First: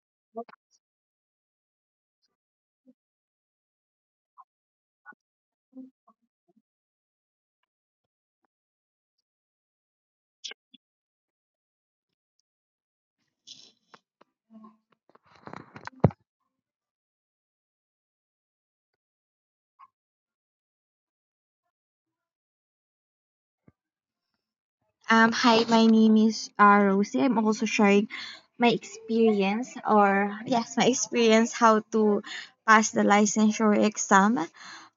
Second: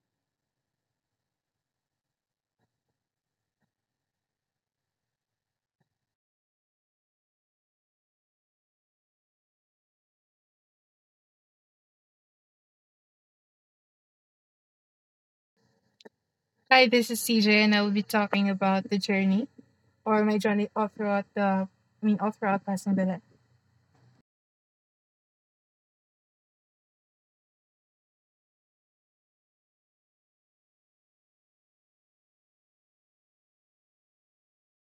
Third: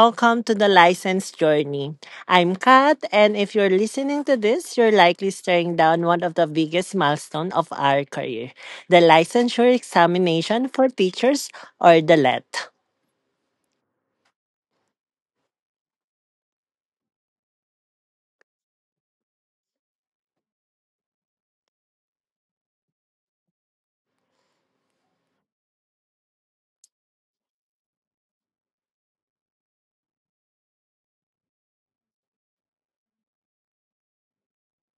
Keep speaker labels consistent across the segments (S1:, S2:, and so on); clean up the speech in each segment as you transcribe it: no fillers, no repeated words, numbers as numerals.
S1: welcome to the License Journey. I'm Kat, and if you're listening to this, you're likely staring down one of the biggest milestones of our career, the licensure examination for teachers, or the LET.
S2: Hi, this is CJ, and I will be talking about the journey or my journey all throughout all throughout Pasig Belen.
S3: Hi, my name is Rosie. I'm also sharing my experience, or yes, my experience how to pass the licensure exam,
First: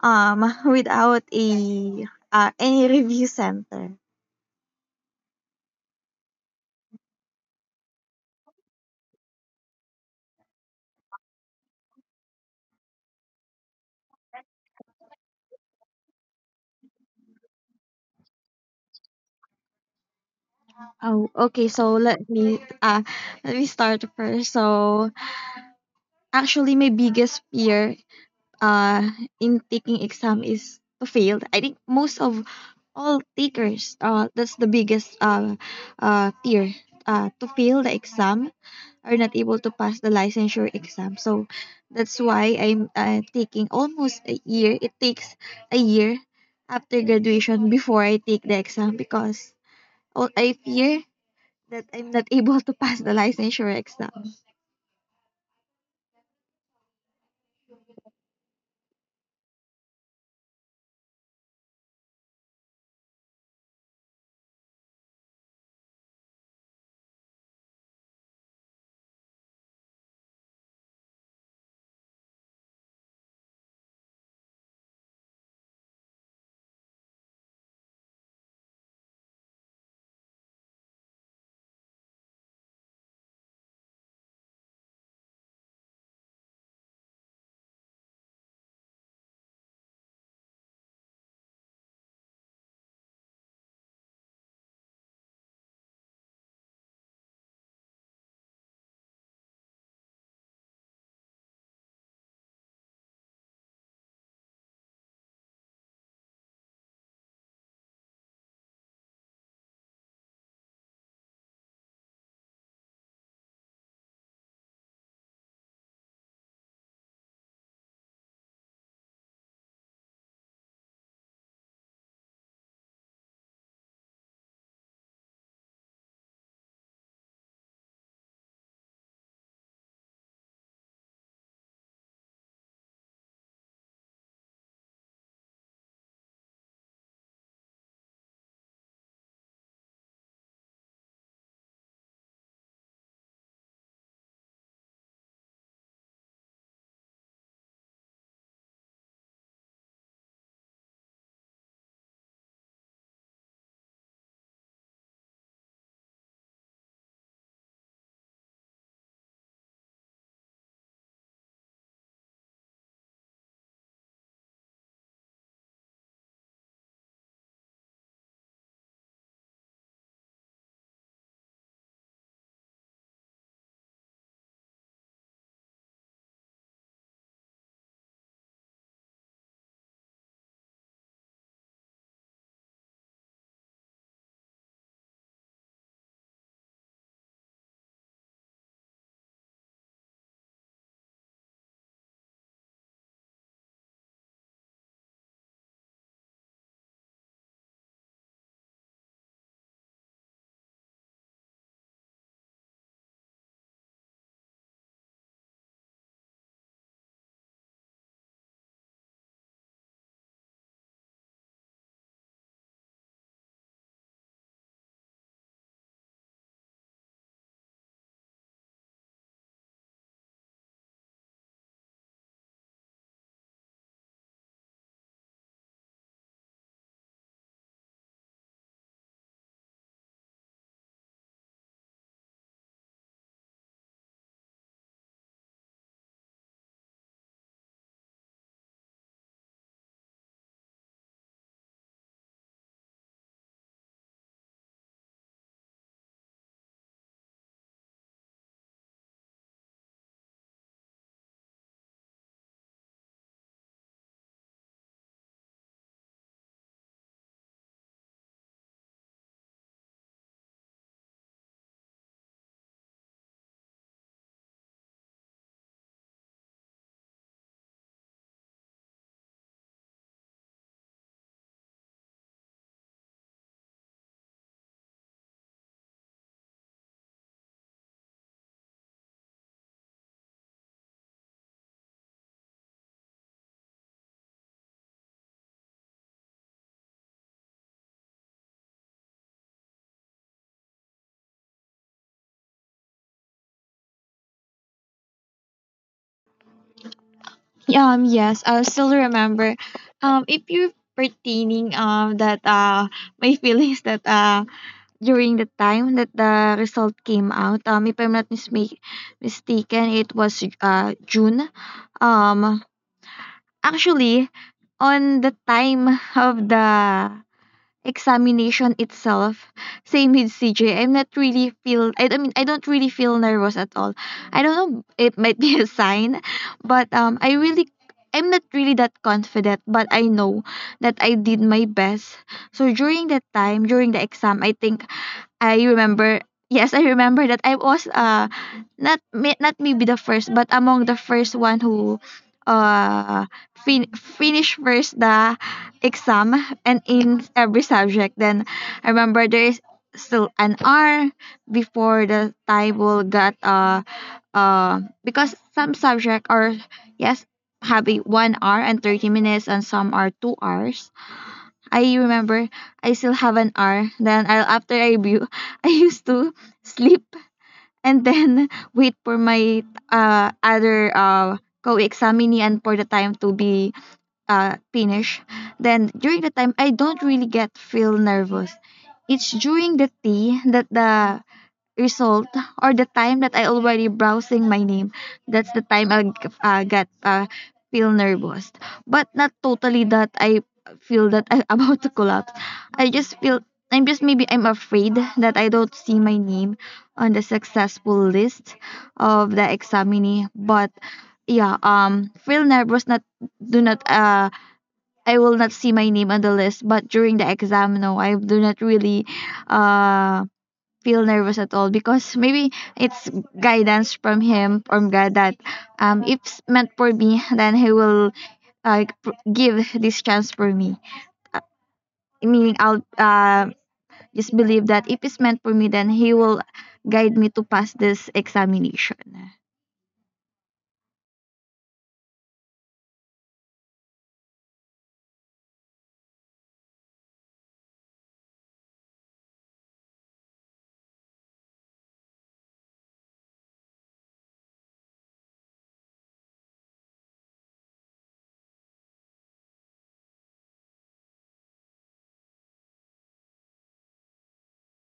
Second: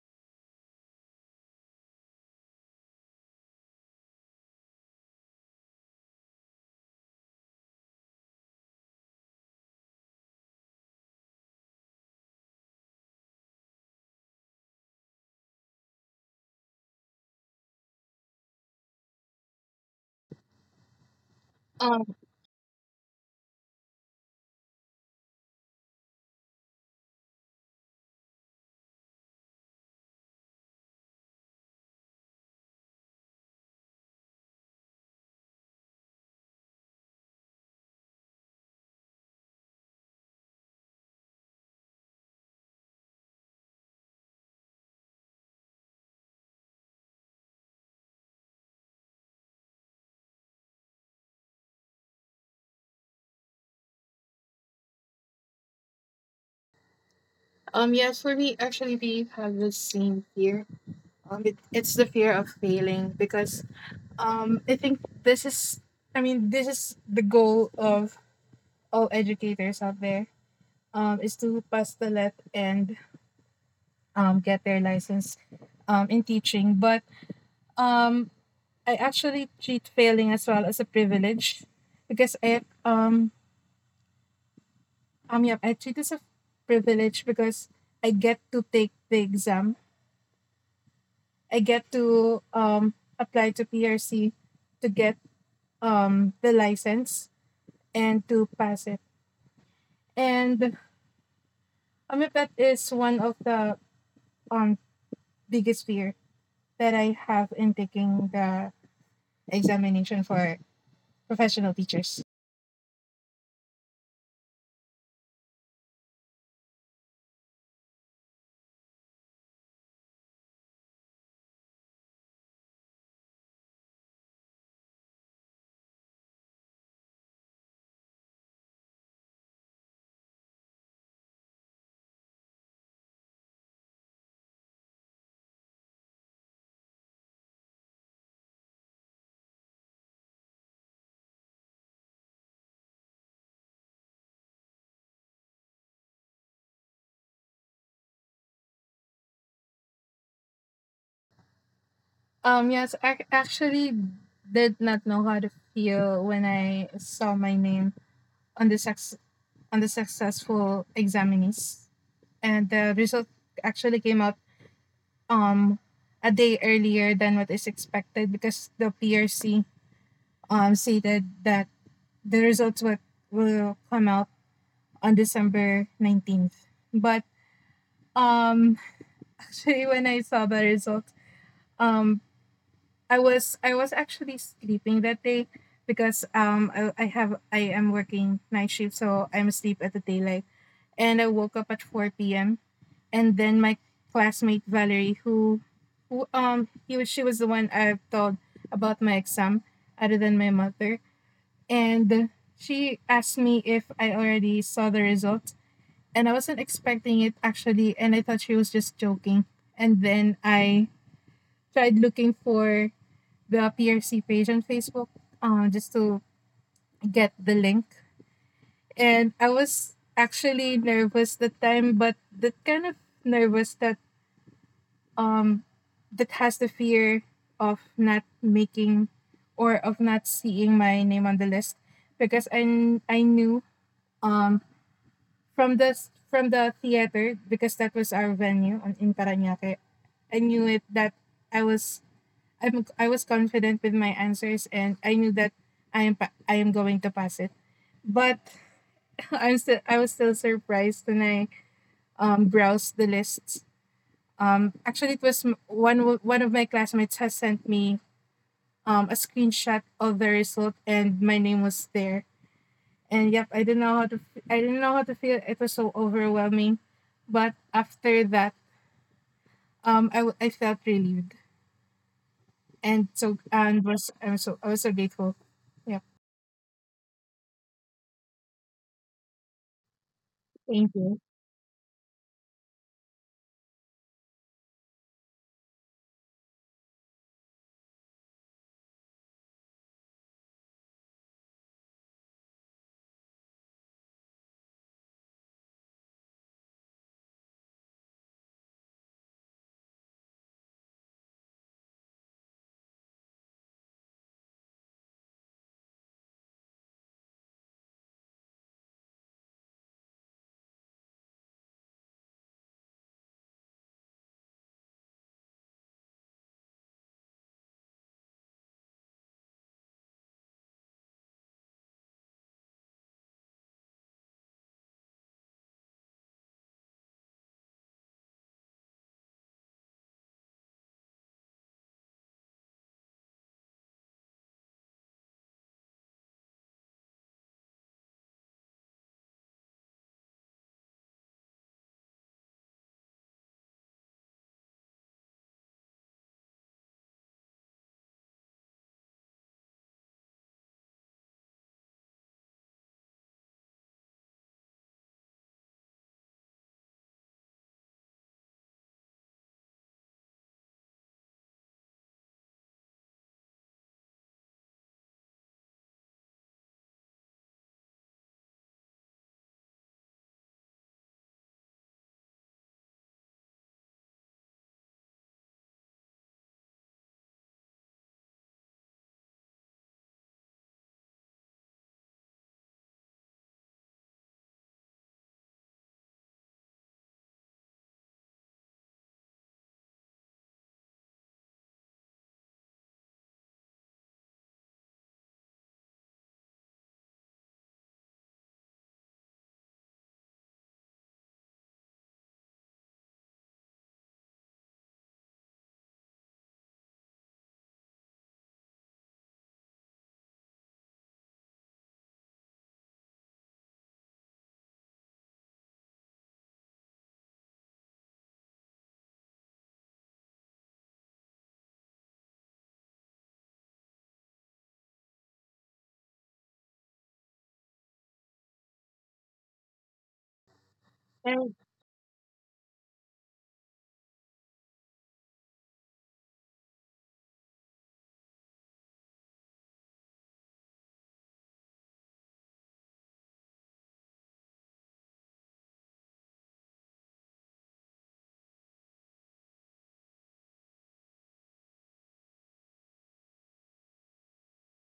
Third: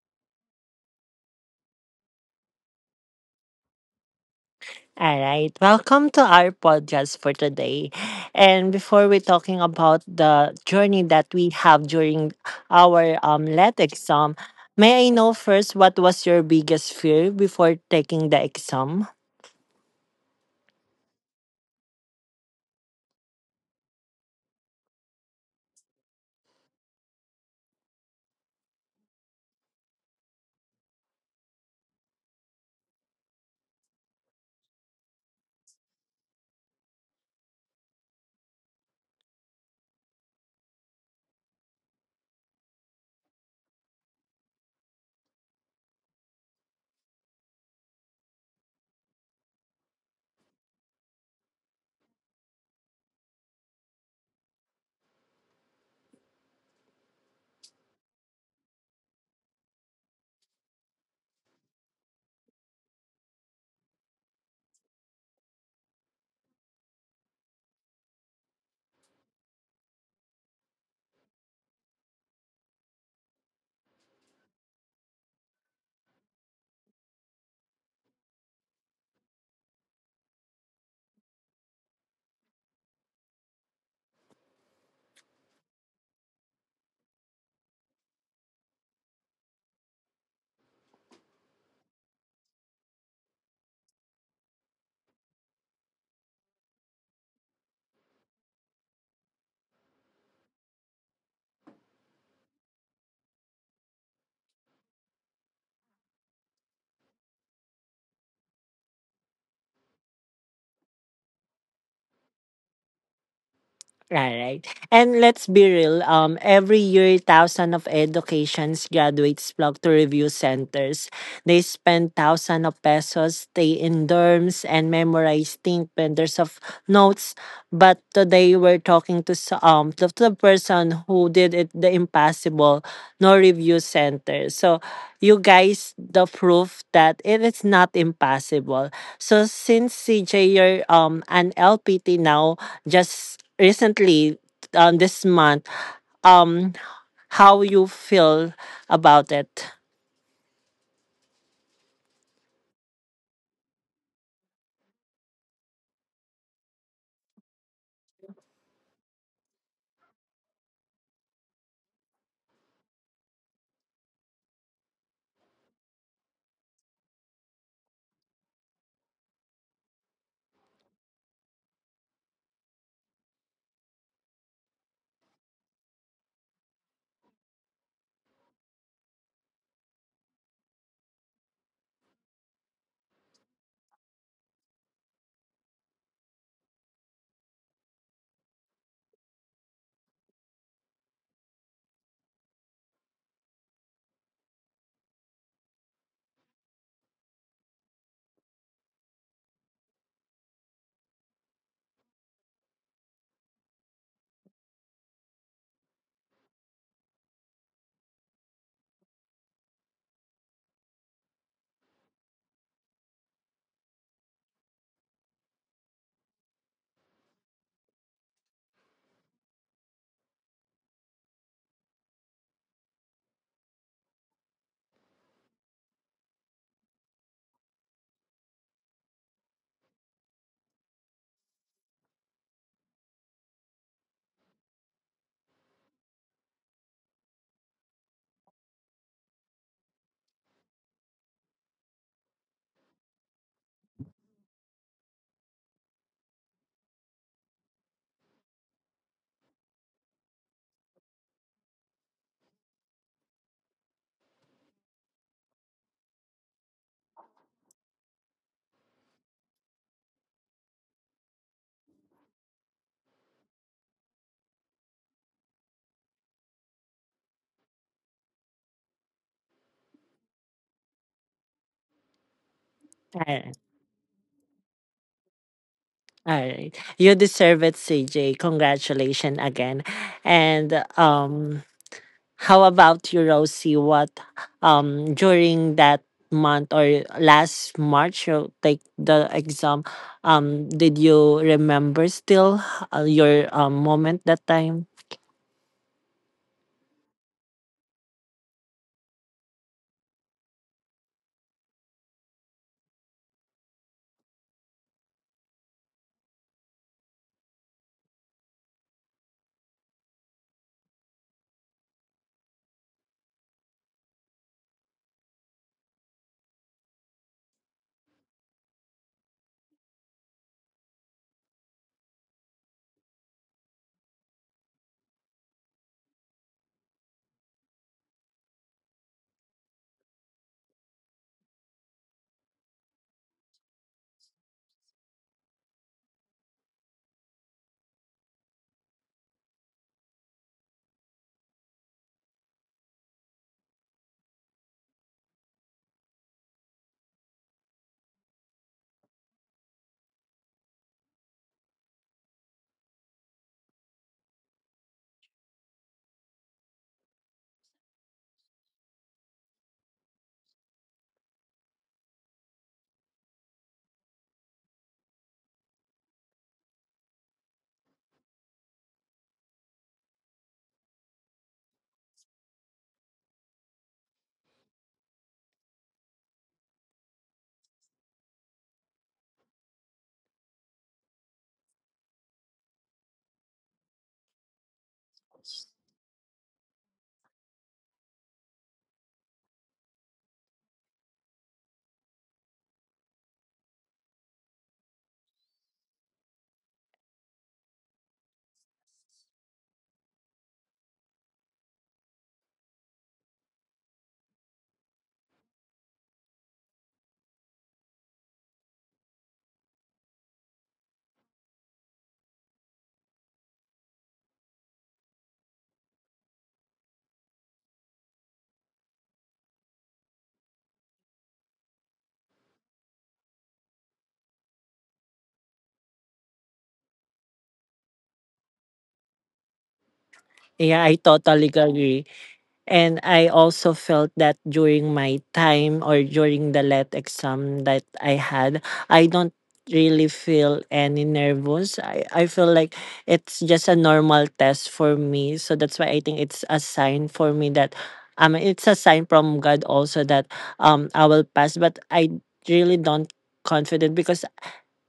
S3: without a any review center.
S1: All right, welcome to our podcast for today. And before we're talking about the journey that we have during our LET exam, may I know first what was your biggest fear before taking the exam?
S3: Oh, okay. So
S2: Um,
S3: let me start first. So actually, my biggest fear uh in taking exam is to fail. I think most of all takers that's the biggest fear to fail the exam are not able to pass the licensure exam. So that's why I'm taking almost a year. It takes a year after graduation before I take the exam because all I fear that I'm not able to pass the licensure exam.
S2: yes, for me, actually, we have the same fear. It's the fear of failing because I think this is the goal of all educators out there. Is to pass the let and get their license, in teaching, but um I actually treat failing as well as a privilege because I treat it as a privilege because I get to take the exam. I get to apply to PRC to get the license and to pass it. And yeah, that is one of the um biggest fear that I have in taking the examination for professional teachers.
S1: All right. And let's be real, every year, thousands of educations graduates flock to review centers. They spend thousands of pesos, stay in dorms, and memorize thin binders of notes. But today we're talking to to the person who did it the impossible, no review center. So you guys the proof that it is not impossible. So since CJ, you're an LPT now, just recently this month, um how you feel about it.
S2: Yes, I actually did not know how to feel when I saw my name on the sex on the successful examinees, and the result actually came out um a day earlier than what is expected because the PRC stated that the results will come out on December 19th. But um actually when I saw the results, um I was actually sleeping that day because I am working night shift, so I'm asleep at the daylight, and I woke up at 4 p.m. And then my classmate Valerie who he was she was the one I've told about my exam other than my mother, and she asked me if I already saw the results, and I wasn't expecting it actually, and I thought she was just joking. And then I tried looking for the PRC page on Facebook, just to get the link. And I was actually nervous that time, but that kind of nervous that um that has the fear of not making or of not seeing my name on the list because I knew um from the theater, because that was our venue on in Parañaque. I knew it that I was I was confident with my answers, and I knew that I am going to pass it. But I was still surprised when I browsed the lists. Actually it was m- one w- one of my classmates has sent me a screenshot of the result and my name was there. And yep, I didn't know how to feel. It was so overwhelming. But after that, I felt relieved and so and was I'm so I was so grateful. Yeah.
S1: All right. You deserve it, CJ. Congratulations again. And
S2: Thank you.
S1: how about you, Rosie? What during that month or last March you take the exam? Did you remember still your moment that time?
S3: Yes, I still remember. If you're pertaining that my feelings that during the time that the result came out, if I'm not mistaken it was June. um Actually, on the time of the examination itself, same with CJ, I'm not really feel, I mean I don't really feel nervous at all. I don't know, it might be a sign, but I really, I'm not really that confident, but I know that I did my best. So during that time during the exam, I think I remember, yes, I remember that I was not may, not maybe the first but among the first one who uh finish first the exam, and in every subject. Then I remember there is still an hour before the table got because some subject are, yes, have a 1 hour and 30 minutes and some are 2 hours. I remember I still have an hour. Then I'll after I view, I used to sleep and then wait for my other co-examinee and for the time to be finished. Then during the time, I don't really get feel nervous. It's during the tea that the result or the time that I already browsing my name, that's the time I got feel nervous. But not totally that I feel that I'm about to collapse. I just feel, I'm just maybe I'm afraid that I don't see my name on the successful list of the examinee. But yeah, feel nervous. Not do not I will not see my name on the list. But during the exam, no, I do not really uh feel nervous at all because maybe it's guidance from him from God that if it's meant for me then he will give this chance for me, uh, meaning I'll just believe that if it's meant for me then he will guide me to pass this examination.
S1: Yeah, I totally
S2: And
S1: agree. And I also felt that during my time or during the let exam that I had, I don't really feel any nervous. I feel like it's just a normal test for me. So that's why I think it's a sign for me that it's a sign from God also that I will pass. But I really don't confident because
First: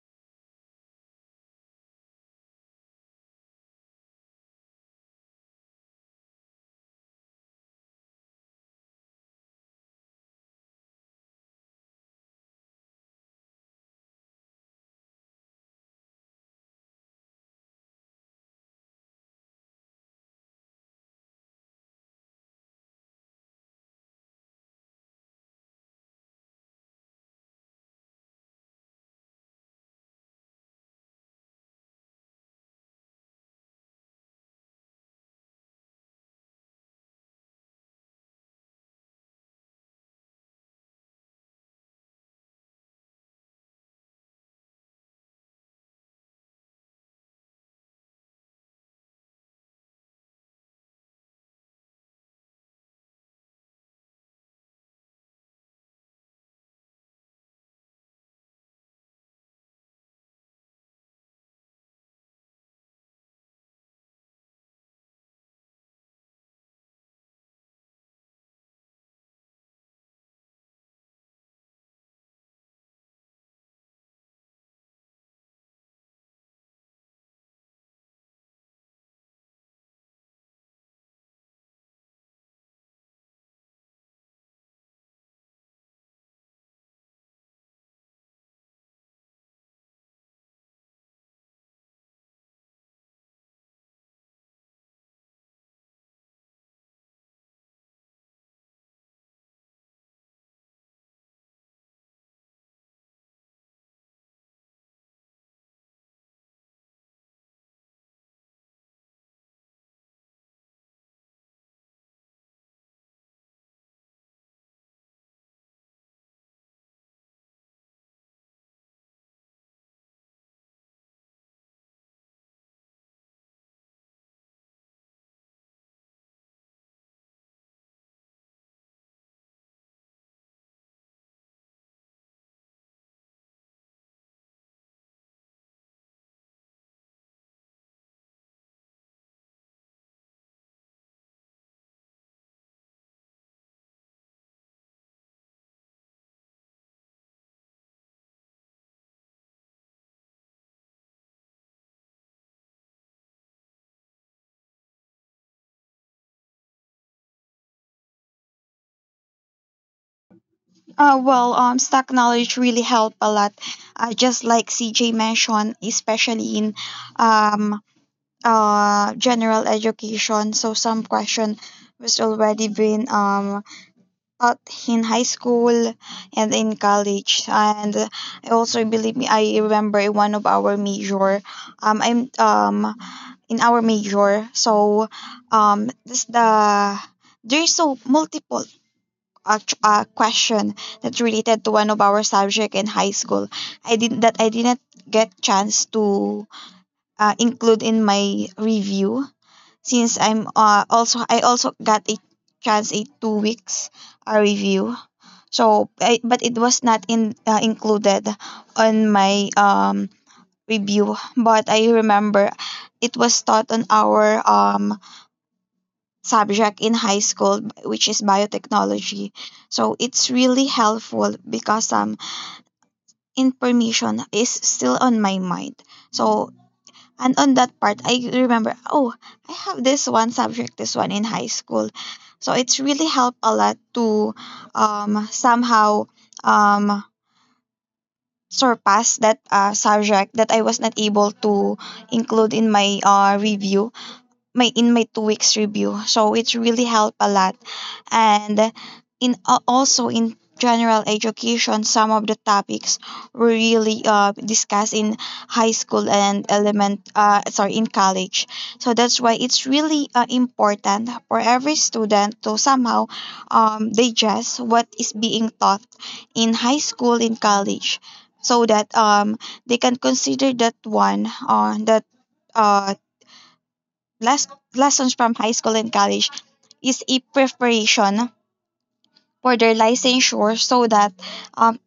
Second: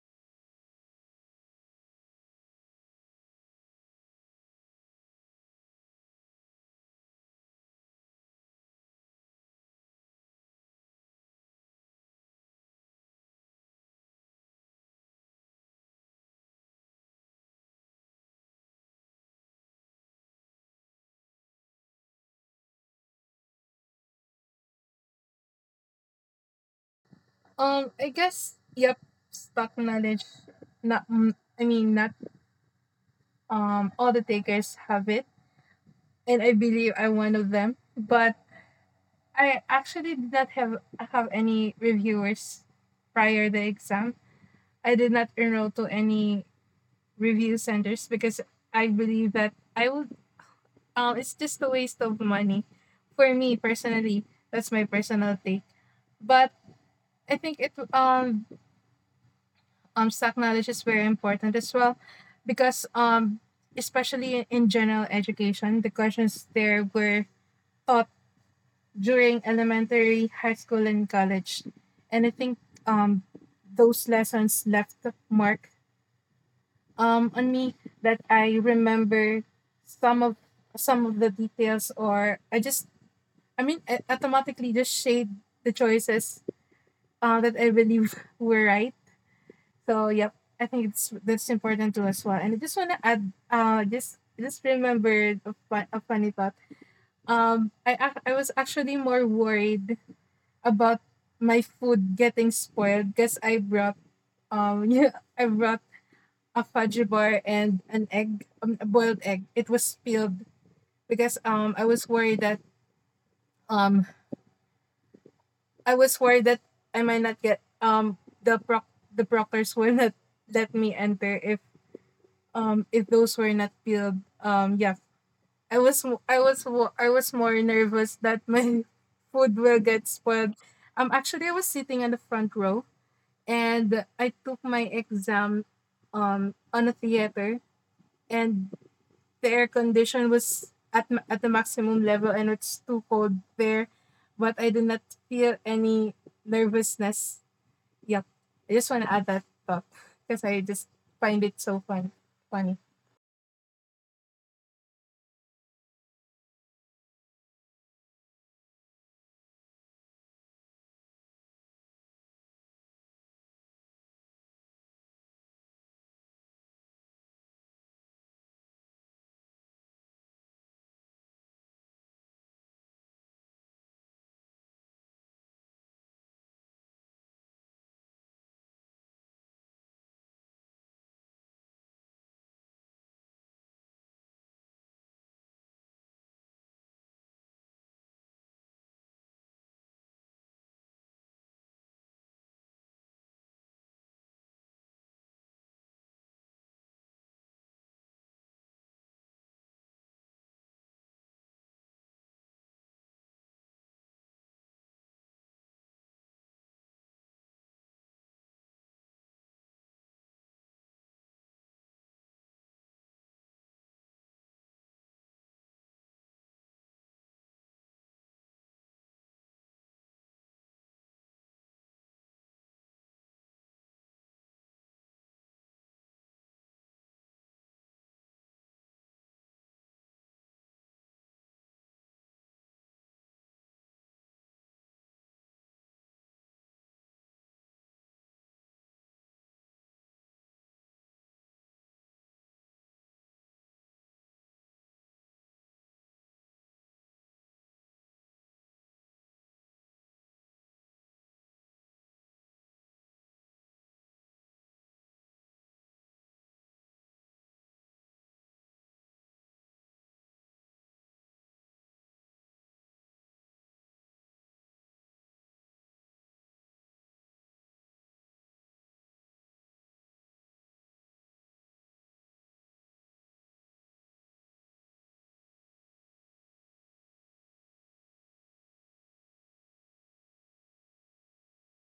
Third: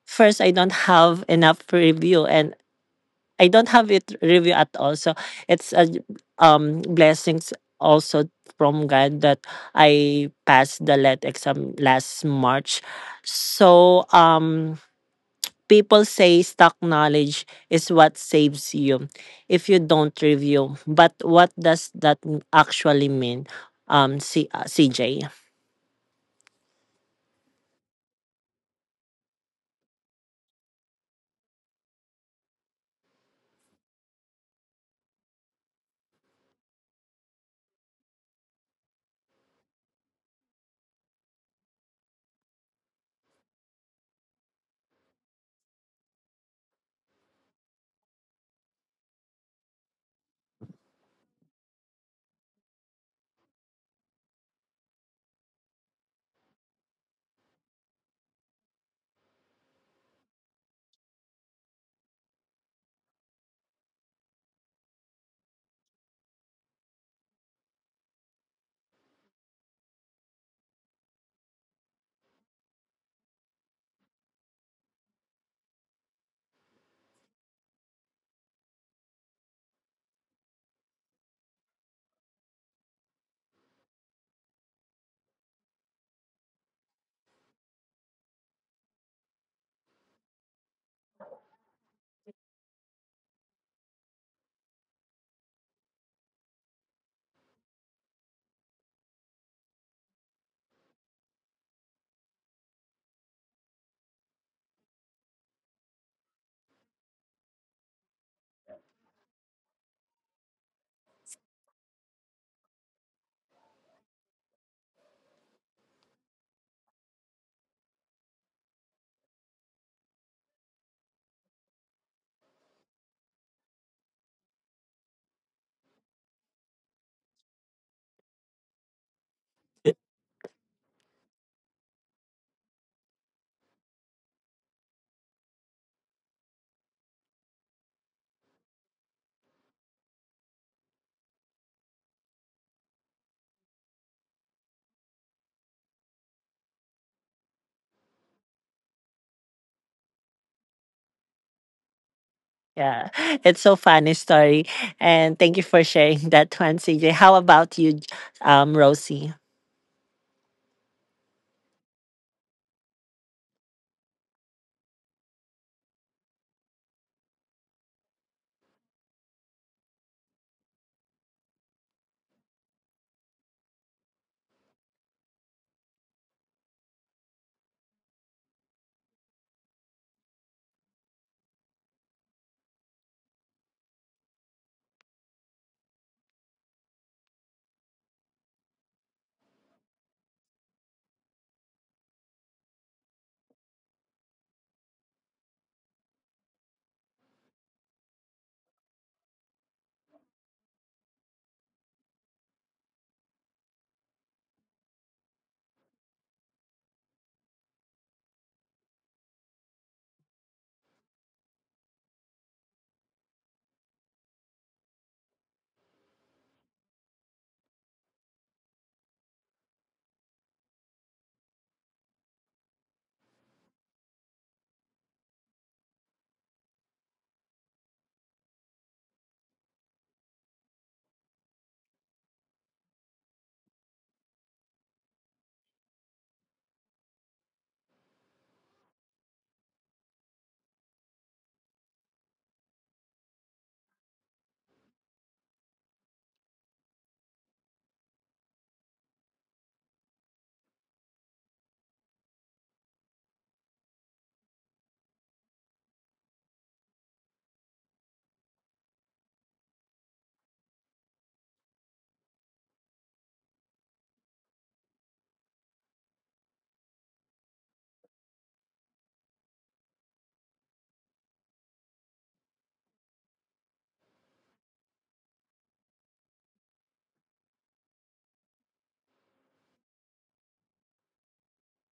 S1: first I don't have enough review and I don't have it review at all. So it's a blessings also from God that I passed the let exam last March. So people say stock knowledge is what saves you if you don't review. But what does that actually mean? CJ.
S2: I guess yep, stock knowledge. Not mm, I mean not all the takers have it, and I believe I'm one of them. But I actually did not have any reviewers prior the exam. I did not enroll to any review centers because I believe that I would it's just a waste of money for me personally. That's my personal take. But I think it stock knowledge is very important as well because especially in general education, the questions there were taught during elementary, high school, and college. And I think um those lessons left a mark on me, that I remember some of some of the details, or I automatically just shade the choices that I believe were right. So yep, I think it's that's important too as well. And I just wanna add, just remembered a funny thought. I was actually more worried about my food getting spoiled because I brought yeah, I brought a fudge bar and an egg, a boiled egg. It was spilled because um I was worried that I might not get the proctors will not let me enter if those were not peeled. Yeah, I was mo- I was wo- I was more nervous that my food will get spoiled. Actually, I was sitting in the front row, and I took my exam on a theater, and the air condition was at the maximum level, and it's too cold there, but I did not feel any nervousness. Yeah, I just want to add that up because I just find it so funny.
S1: Yeah, it's so funny story, and thank you for sharing that one, CJ. How about you, Rosie?
S3: Well, stock knowledge really help a lot. Just like CJ mentioned, especially in um, general education. So some question was already been uh, in high school and in college. And I also believe me, I remember in one of our major, I'm in our major, so this the there's so multiple question that's related to one of our subject in high school. I did that I didn't get chance to include in my review since I'm also I also got a chance a 2 weeks a review. So, I, but it was not in included on my review. But I remember it was taught on our subject in high school, which is biotechnology. So it's really helpful because some information is still on my mind. So and on that part, I remember, oh, I have this one subject, this one in high school. So it's really helped a lot to somehow um surpassed that subject that I was not able to include in my review, my in my 2 weeks review. So it really helped a lot. And in also in general education, some of the topics were really discussed in high school and element sorry, in college. So that's why it's really important for every student to somehow digest what is being taught in high school in college so that they can consider that one that uh, les- lessons from high school and college is a preparation for their licensure, so that um,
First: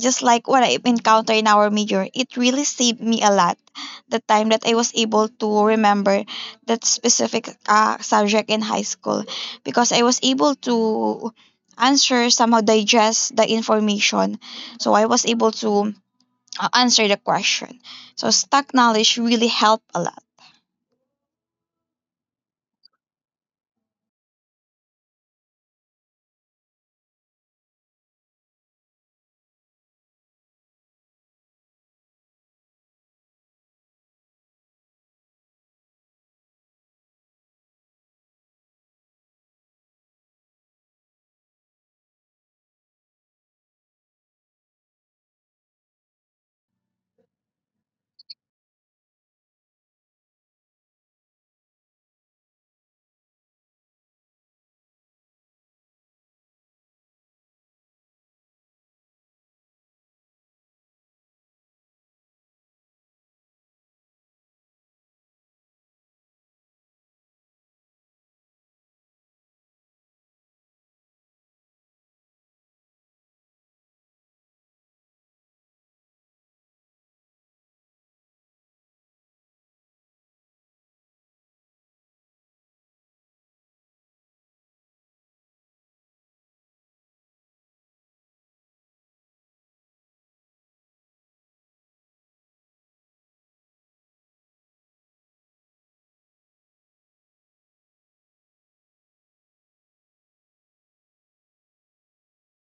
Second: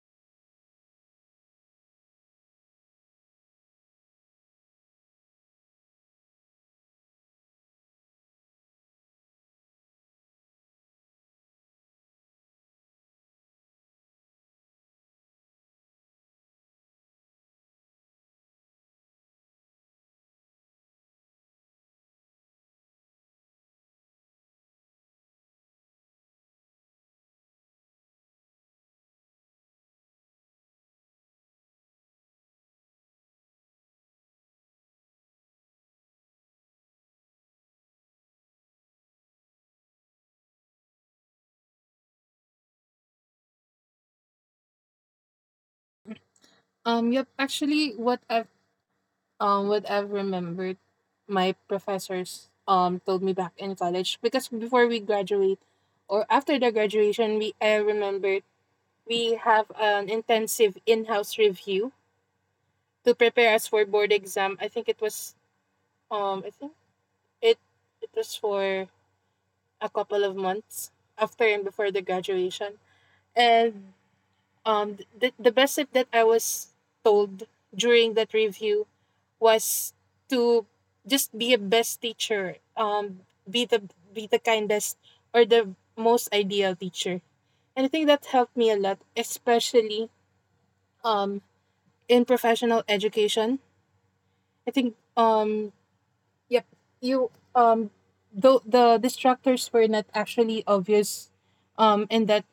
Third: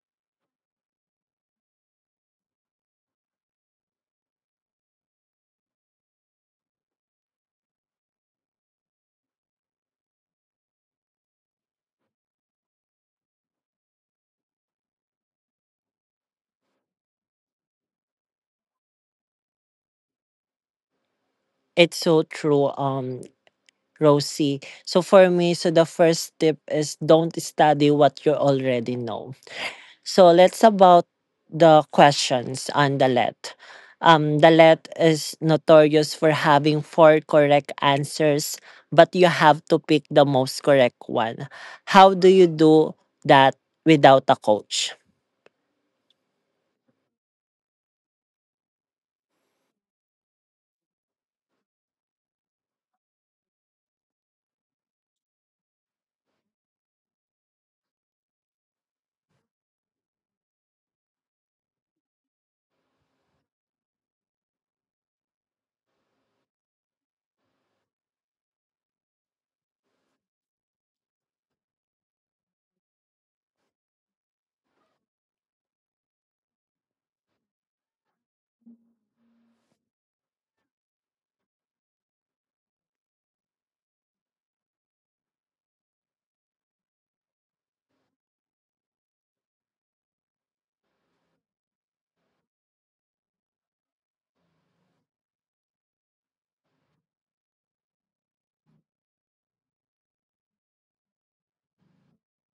S3: just like what I encountered in our major, it really saved me a lot. The time that I was able to remember that specific subject in high school, because I was able to answer somehow digest the information. So I was able to answer the question. So stock knowledge really help a lot.
S1: It's so true. Rosie. So for me, so the first tip is don't study what you already know. So let's about the questions on the let. The let is notorious for having four correct answers, but you have to pick the most correct one. How do you do that without a coach?
S2: Yep. Actually, what I've remembered, my professors told me back in college because before we graduate, or after the graduation, we I remembered we have an intensive in-house review to prepare us for board exam. I think it was I think it it was for a couple of months after and before the graduation. And the best tip that I was told during that review was to just be a best teacher, be the kindest or the most ideal teacher. And I think that helped me a lot, especially um in professional education. I think yep, you though the distractors were not actually obvious in that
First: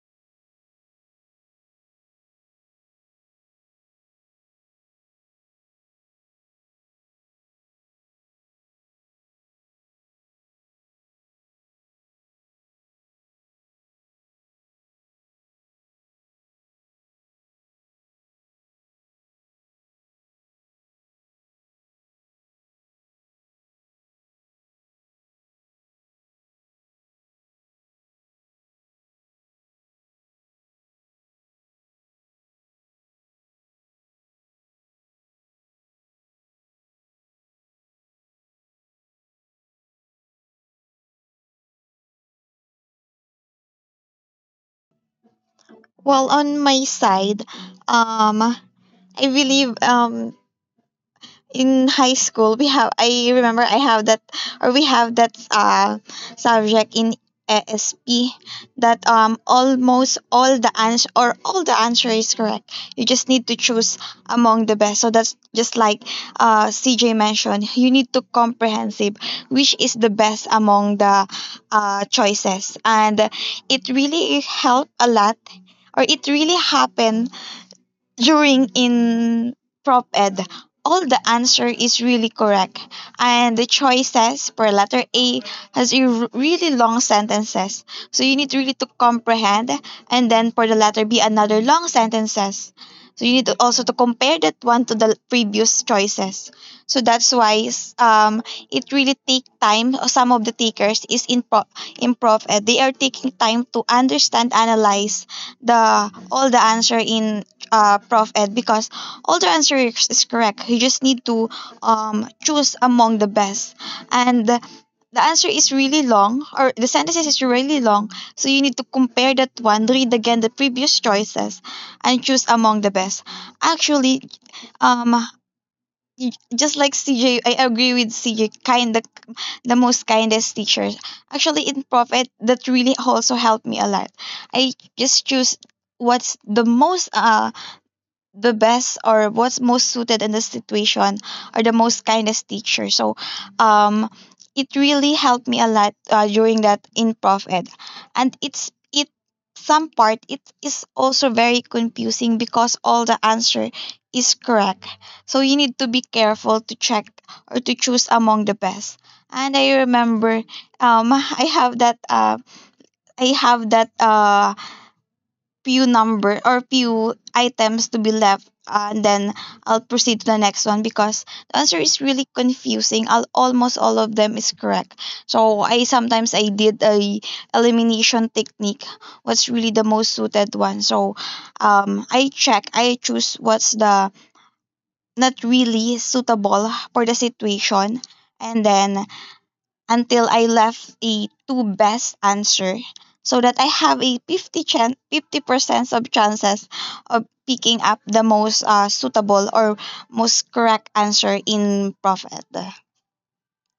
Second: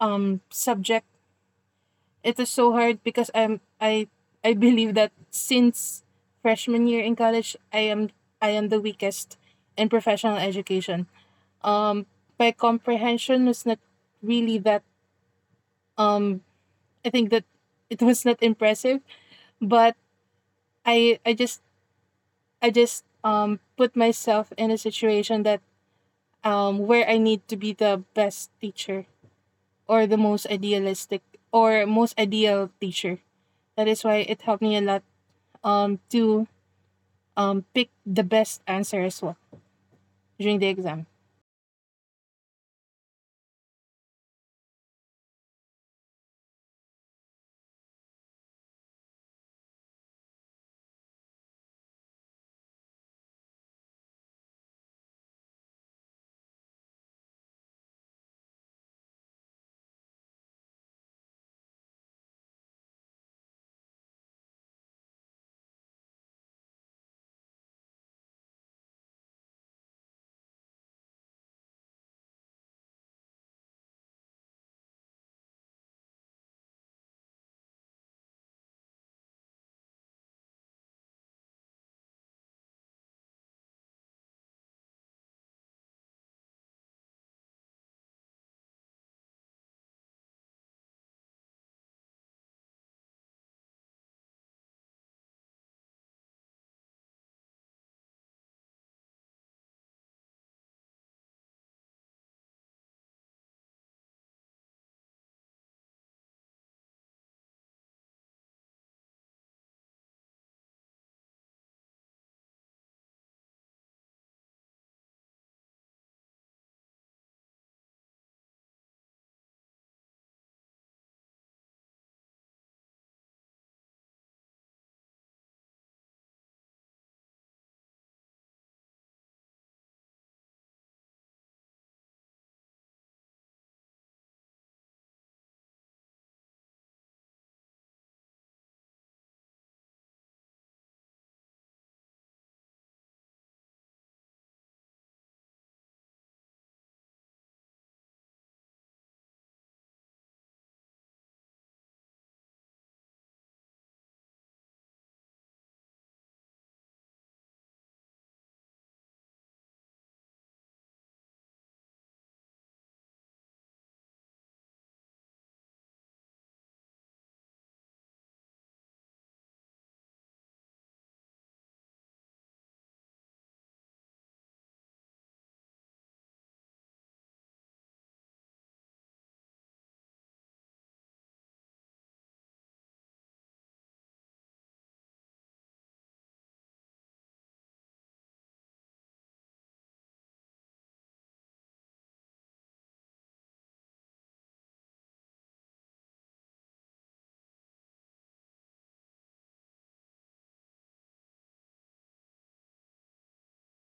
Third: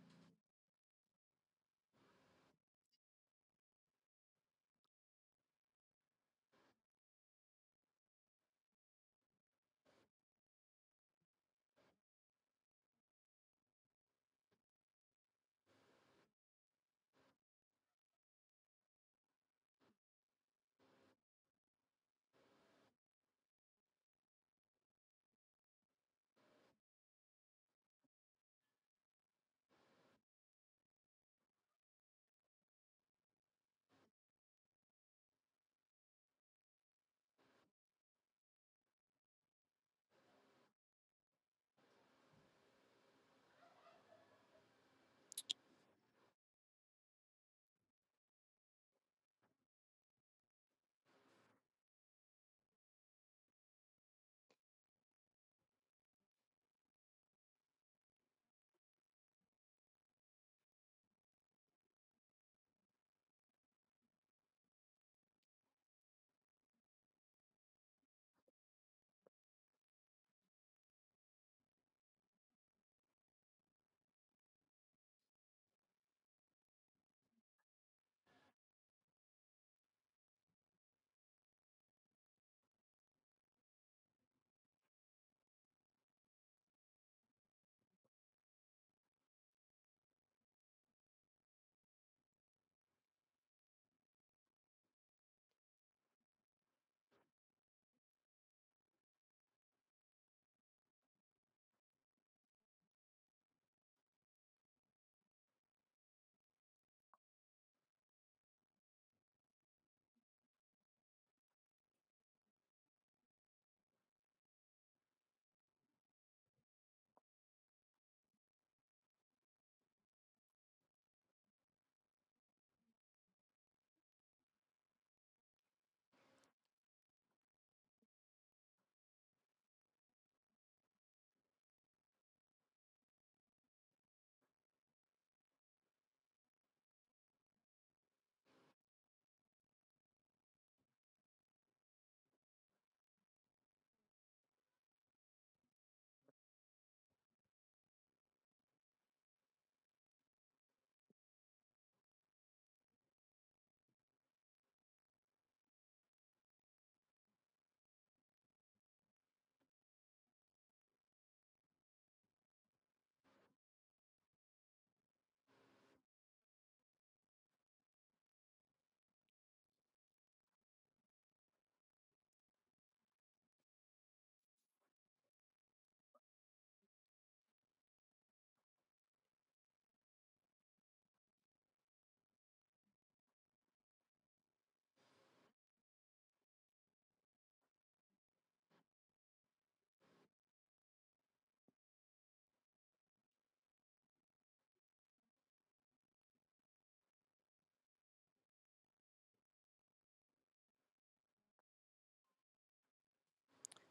S2: subject. It was so hard because I believe that since freshman year in college, I am the weakest in professional education. Um my comprehension was not really that um I think that it was not impressive, but I I just I just put myself in a situation that where I need to be the best teacher, or the most idealistic or most ideal teacher. That is why it helped me a lot to pick the best answer as well during the exam.
S3: Well, on my side, um, I believe in high school we have, I remember I have that or we have that subject in ASP that almost all the answer or all the answer is correct. You just need to choose among the best. So that's just like CJ mentioned, you need to comprehensive which is the best among the choices. And it really helped a lot, or it really happened during in prop ed, all the answer is really correct. And the choices for letter A has really long sentences. So you need really to comprehend. And then for the letter B, another long sentences. So you need to also to compare that one to the previous choices. So that's why it really take time. Some of the takers is in prof ed. They are taking time to understand, analyze the all the answer in Prof. Ed, because all the answer is correct. You just need to choose among the best. And the answer is really long, or the sentences is really long. So you need to compare that one, read again the previous choices, and choose among the best. Actually, um, just like CJ, I agree with CJ, kind the most kindest teachers. Actually, in Prof Ed, that really also helped me a lot. I just choose what's the most the best or what's most suited in the situation are the most kindest teacher. So, um, it really helped me a lot during that improv ed, and it's it some part it is also very confusing because all the answer is correct. So you need to be careful to check or to choose among the best. And I remember, um, I have that uh, I have that few number or few items to be left and then I'll proceed to the next one because the answer is really confusing. Al almost all of them is correct. So I sometimes I did a elimination technique. What's really the most suited one? So I check I choose what's the not really suitable for the situation, and then until I left a two best answer so that I have 50% of chances of picking up the most suitable or most correct answer in profit.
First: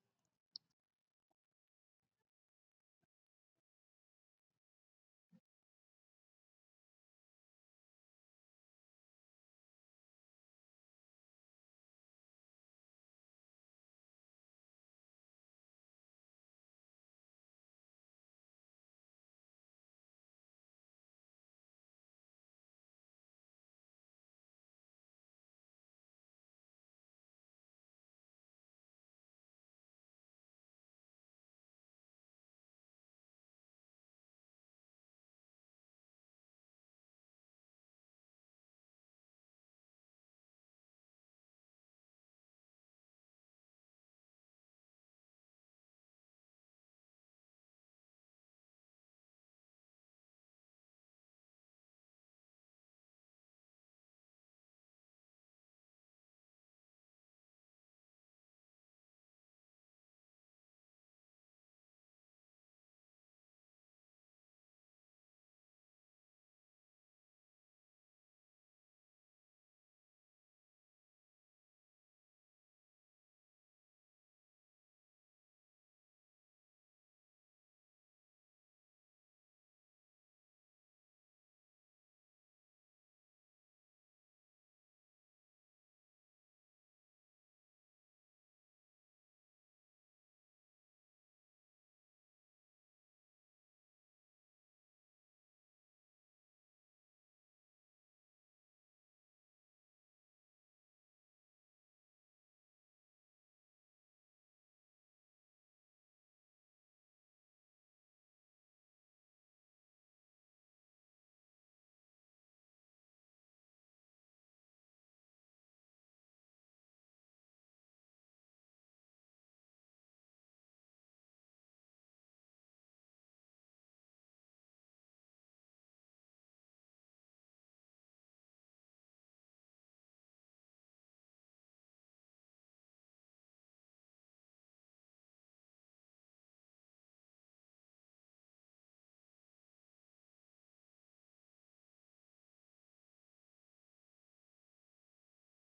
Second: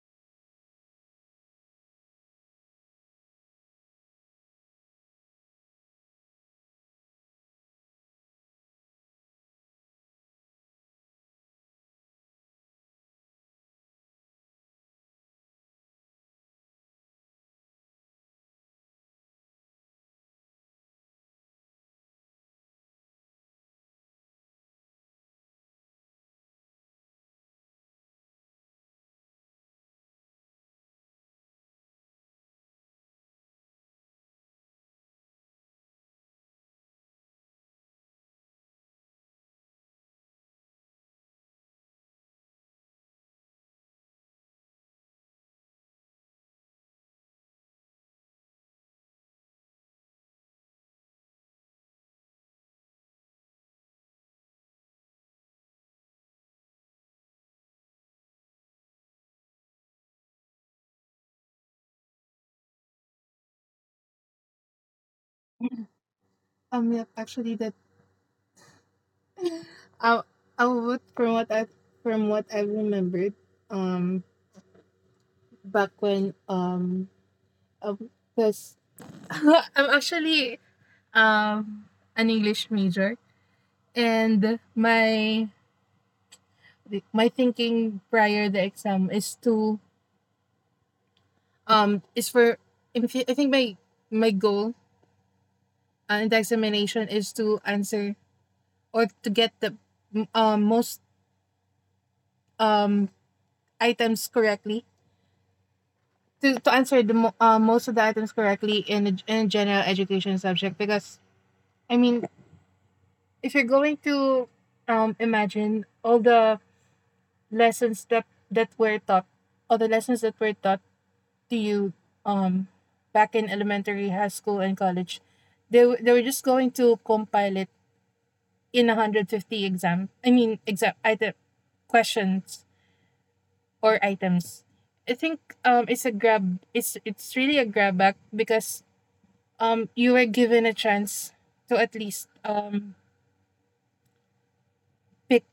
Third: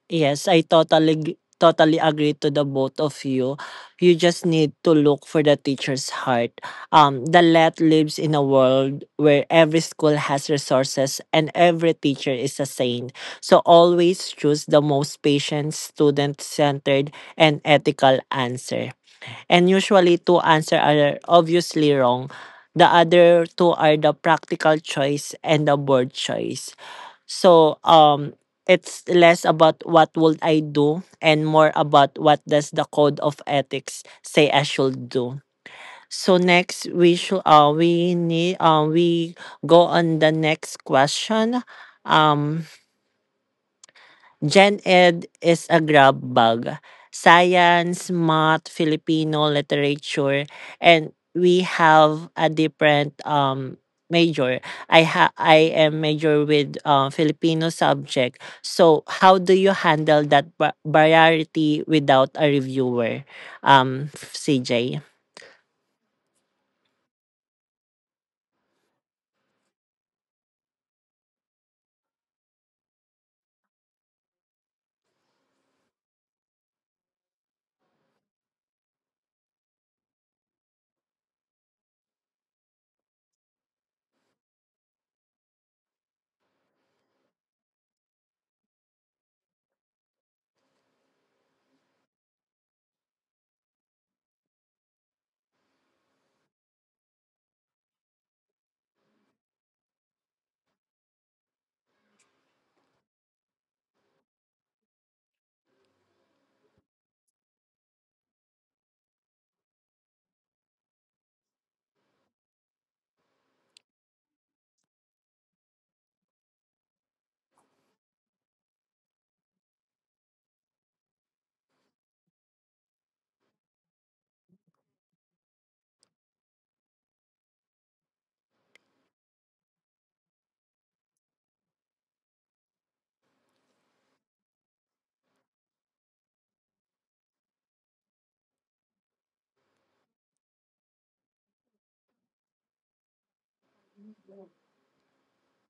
S1: Yes, I totally g totally agree to the both of you. You just need to look for the teacher's heart. The Let lives in a world where every school has resources and every teacher is a saint. So always choose the most patient, student-centered, and ethical answer. And usually two answers are obviously wrong. The other two are the practical choice and the board choice. So, it's less about what would I do and more about what does the code of ethics say I should do. So next we should we need we go on the next question. Um Gen Ed is a grab bag. Science, math, Filipino literature, and we have a different major. I am major with Filipino subject. So how do you handle that variety without a reviewer? CJ.
S2: Yeah, actually, I, I would, from what I, remembered, um, back when because I'm actually um an English major, and my thinking prior the exam is to is for if you- I think my goal, in the examination, is to answer or to get the most um items correctly, to answer most of the items correctly in a general education subject. Because I mean, if you're going to imagine all the lessons that that were taught all the lessons that were taught to you um back in elementary, high school, and college, they, they were just going to compile it in 150 exam I mean exam item questions or items. I think it's really a grab back because you were given a chance to at least pick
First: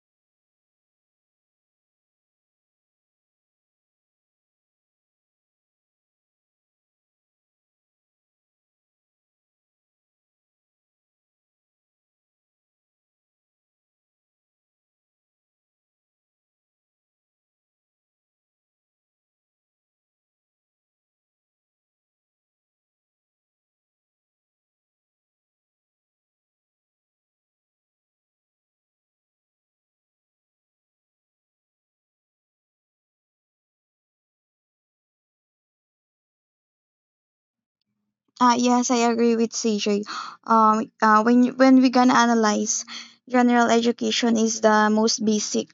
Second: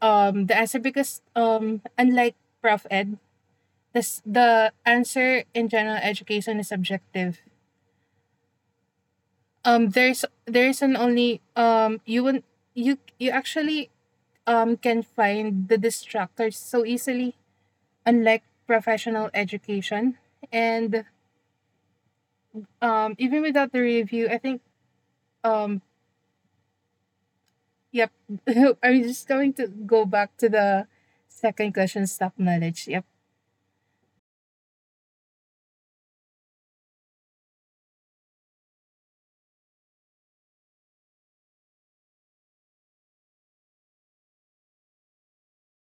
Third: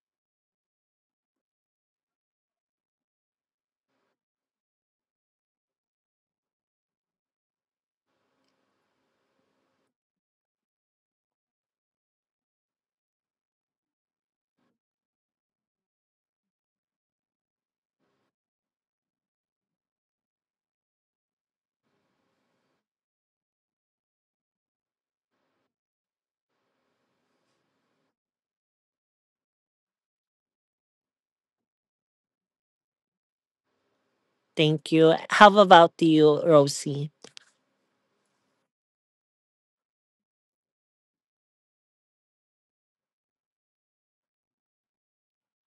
S2: the answer, because unlike prof ed, this, the answer in general education is subjective. There's an only, you won't, you actually can find the distractors so easily, unlike professional education. And even without the review, I think um yep, I'm just going to go back to the second question, stock knowledge, yep.
S1: Thank you. How about you, Rosie?
S3: Yes, I agree with CJ. When when we gonna analyze, general education is the most basic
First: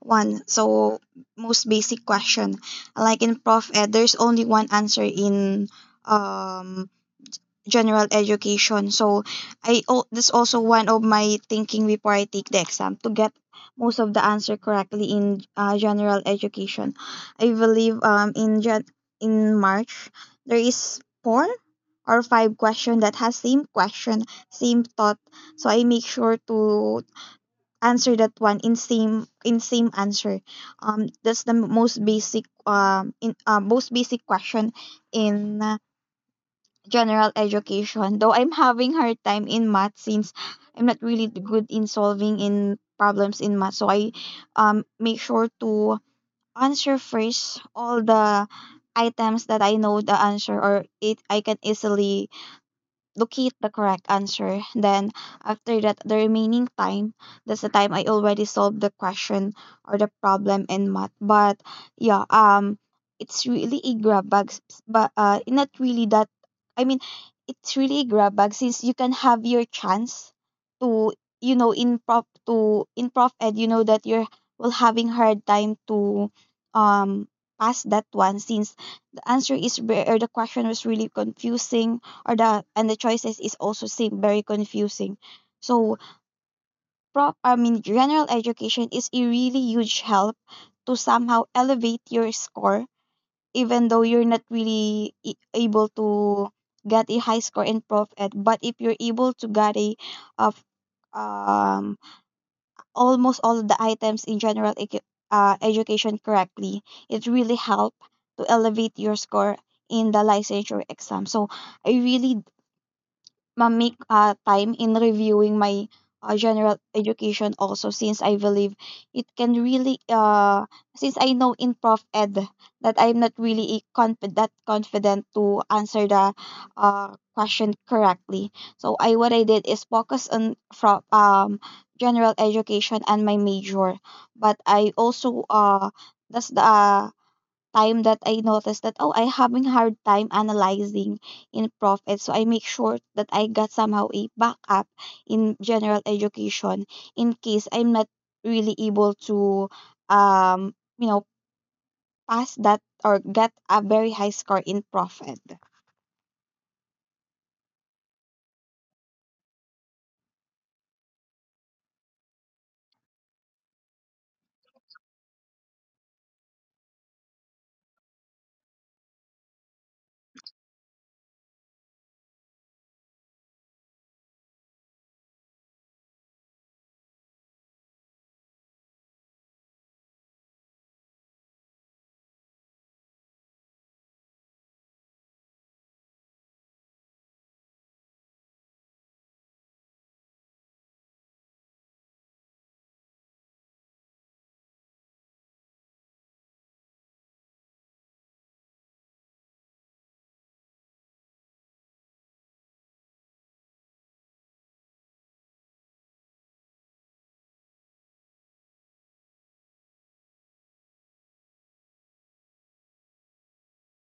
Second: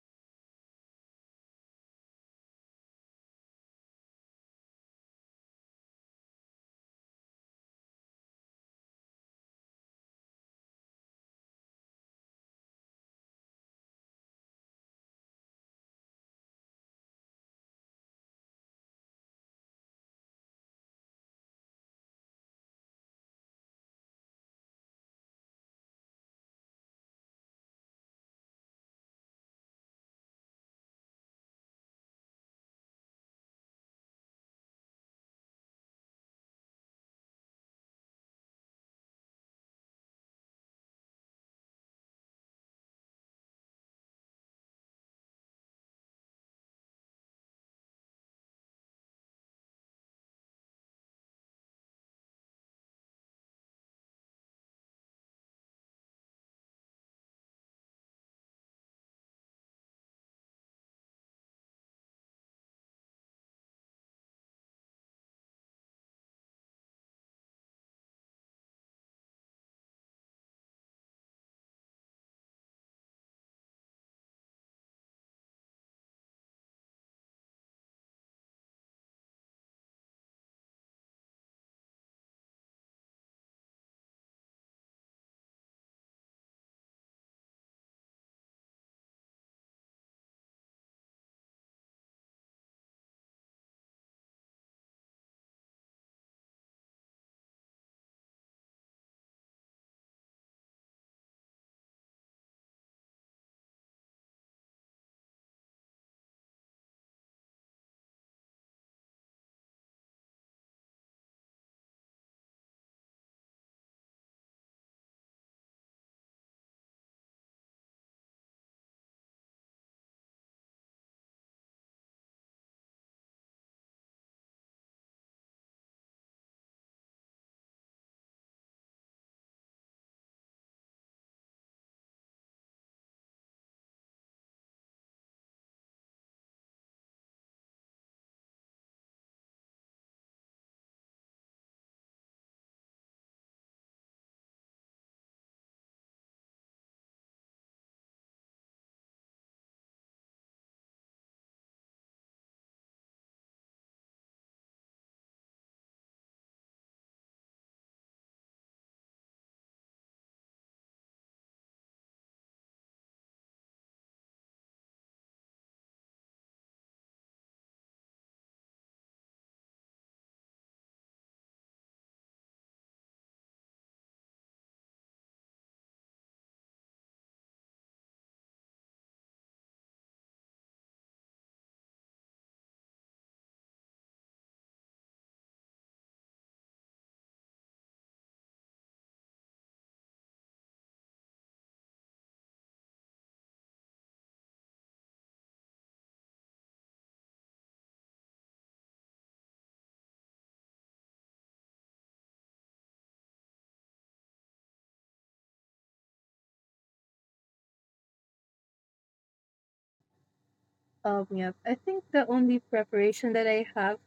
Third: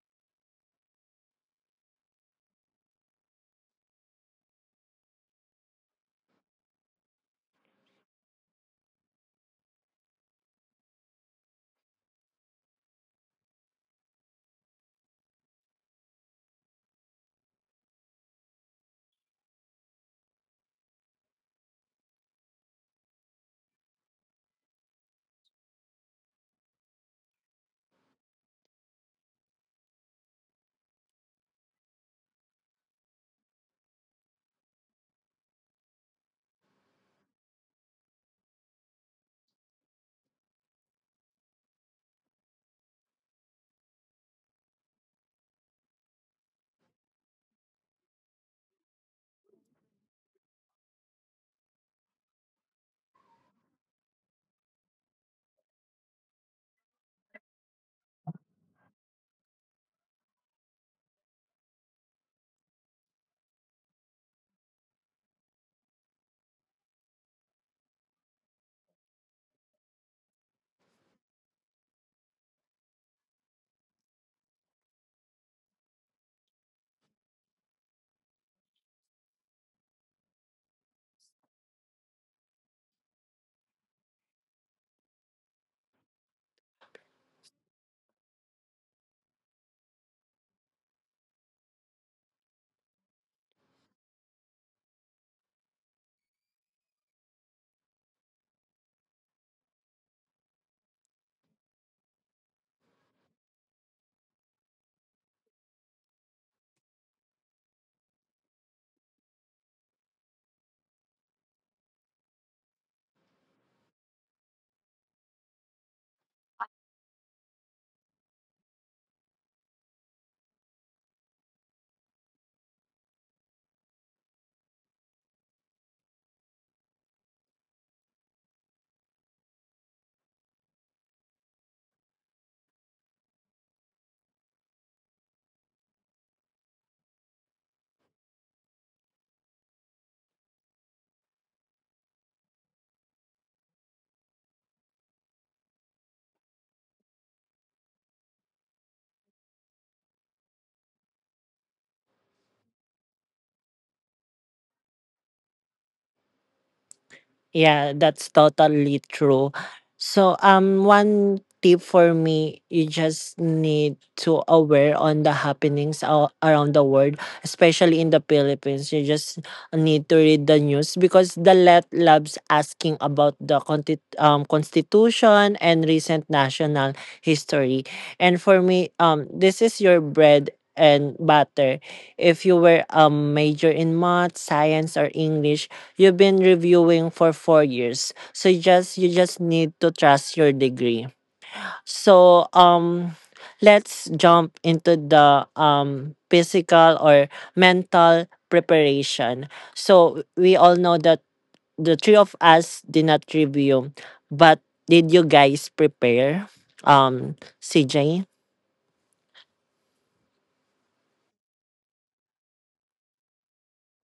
S3: one. So most basic question. Like in Prof Ed, there's only one answer in um general education. So I, oh, that's also one of my thinking before I take the exam to get most of the answer correctly in general education. I believe in March there is 4 or 5 question that has same question, same thought. So I make sure to answer that one in same answer. That's the most basic in most basic question in general education. Though I'm having hard time in math since I'm not really good in solving in problems in math. So I make sure to answer first all the items that I know the answer or it I can easily locate the correct answer. Then, after that, the remaining time, that's the time I already solved the question or the problem in math. But yeah, it's really a grab bag, but not really that. I mean, it's really a grab bag since you can have your chance to, you know, in prop to in prof ed, you know that you're will having hard time to um pass that one since the answer is the question was really confusing or the and the choices is also seem very confusing. So prop I mean general education is a really huge help to somehow elevate your score even though you're not really able to get a high score in prof ed, but if you're able to get a of um almost all of the items in general education correctly, it really help to elevate your score in the licensure exam. So I really my time in reviewing my general education also, since I believe it can really since I know in prof ed that I'm not really confident to answer the question correctly. So I what I did is focus on from general education and my major, but I also that's the time that I noticed that oh, I having hard time analyzing in profit, so I make sure that I got somehow a backup in general education in case I'm not really able to, um you know pass that or get a very high score in profit.
S1: Yeah, that's totally true. So, one tip for me, you just need to aware on the happenings around the world, especially in the Philippines. You just need to read the news because the let labs asking about the constitution and recent national history. And for me, this is your bread and butter. If you were a major in math, science, or English, you've been reviewing for 4 years. So you just need to trust your degree. So let's jump into the physical or mental preparation. So we all know that the three of us did not review, but did you guys prepare? CJ.
S2: Yep, I think the only preparation that I have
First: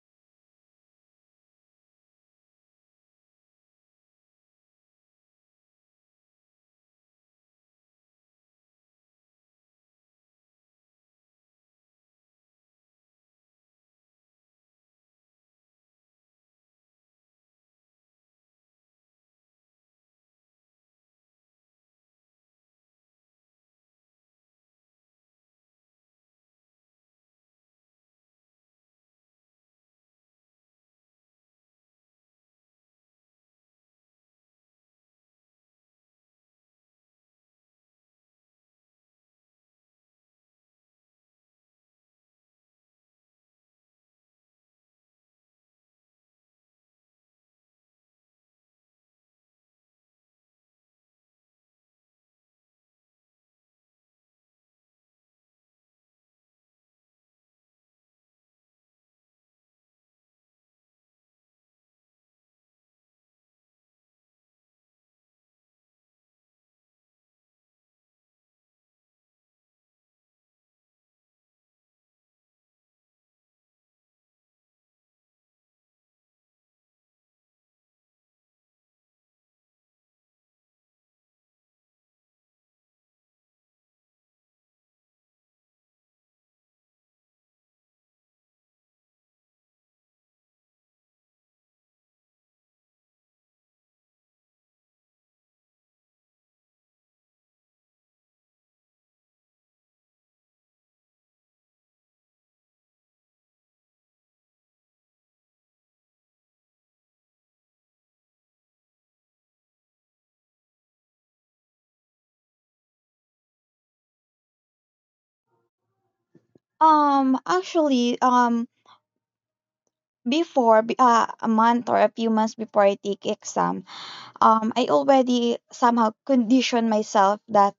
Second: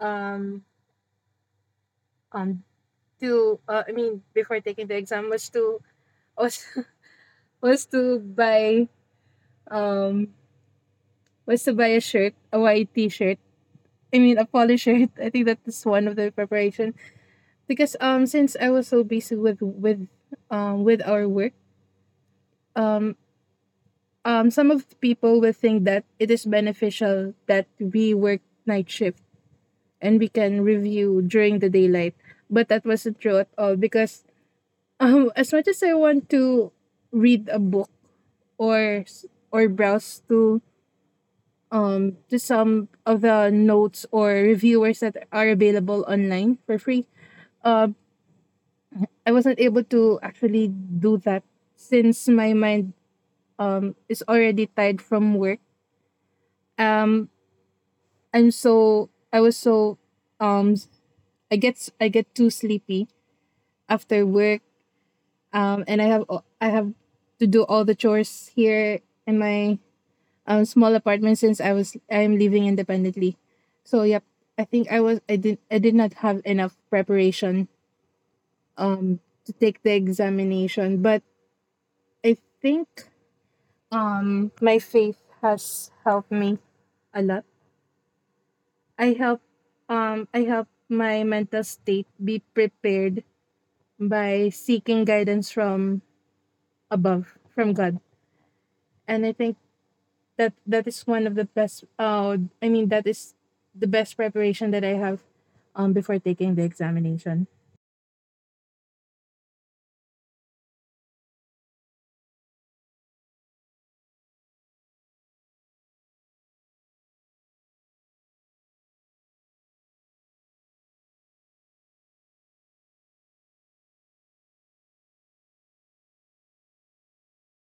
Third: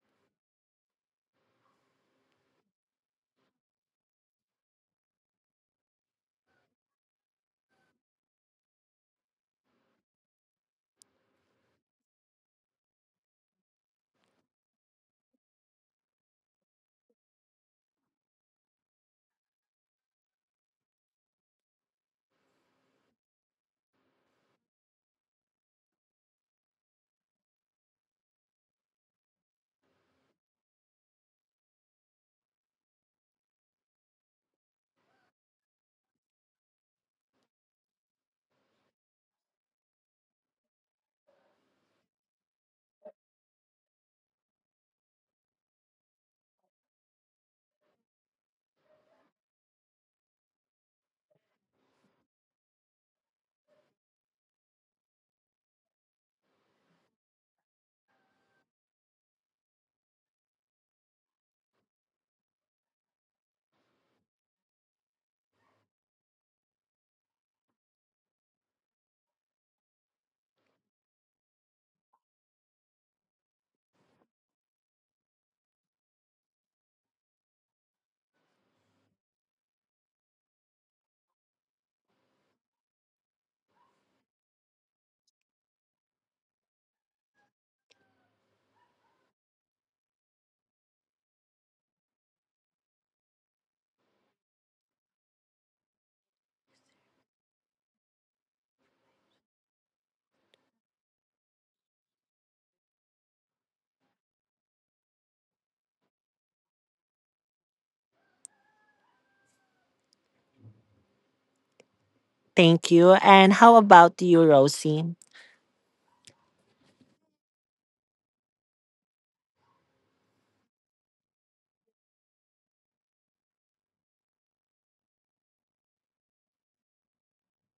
S2: um um to I mean before taking the exam was to was, was to buy um was to buy a shirt, a white t-shirt, a polo shirt. I think that is one of the preparation, because since I was so busy with with our work. um some of the people will think that it is beneficial that we work night shift and we can review during the daylight. But that wasn't true at all, because as much as I want to read a book or or browse to some of the notes or reviewers that are available online for free, um, I wasn't able to actually do that since my mind is already tired from work. Um, I was so um s- I get too sleepy after work, and I have to do all the chores here in my small apartment, since I am living independently. So yep, I think I did not have enough preparation um to take the examination. But I think my faith has helped me a lot. I help I help my mental state be prepared by seeking guidance from above, from God. And I think that that is one of the best, that is the best preparation that I have before taking the examination.
S1: Thank you. And how about you, Rosie?
S3: Actually, before, a month or a few months before I take exam, I already somehow conditioned myself that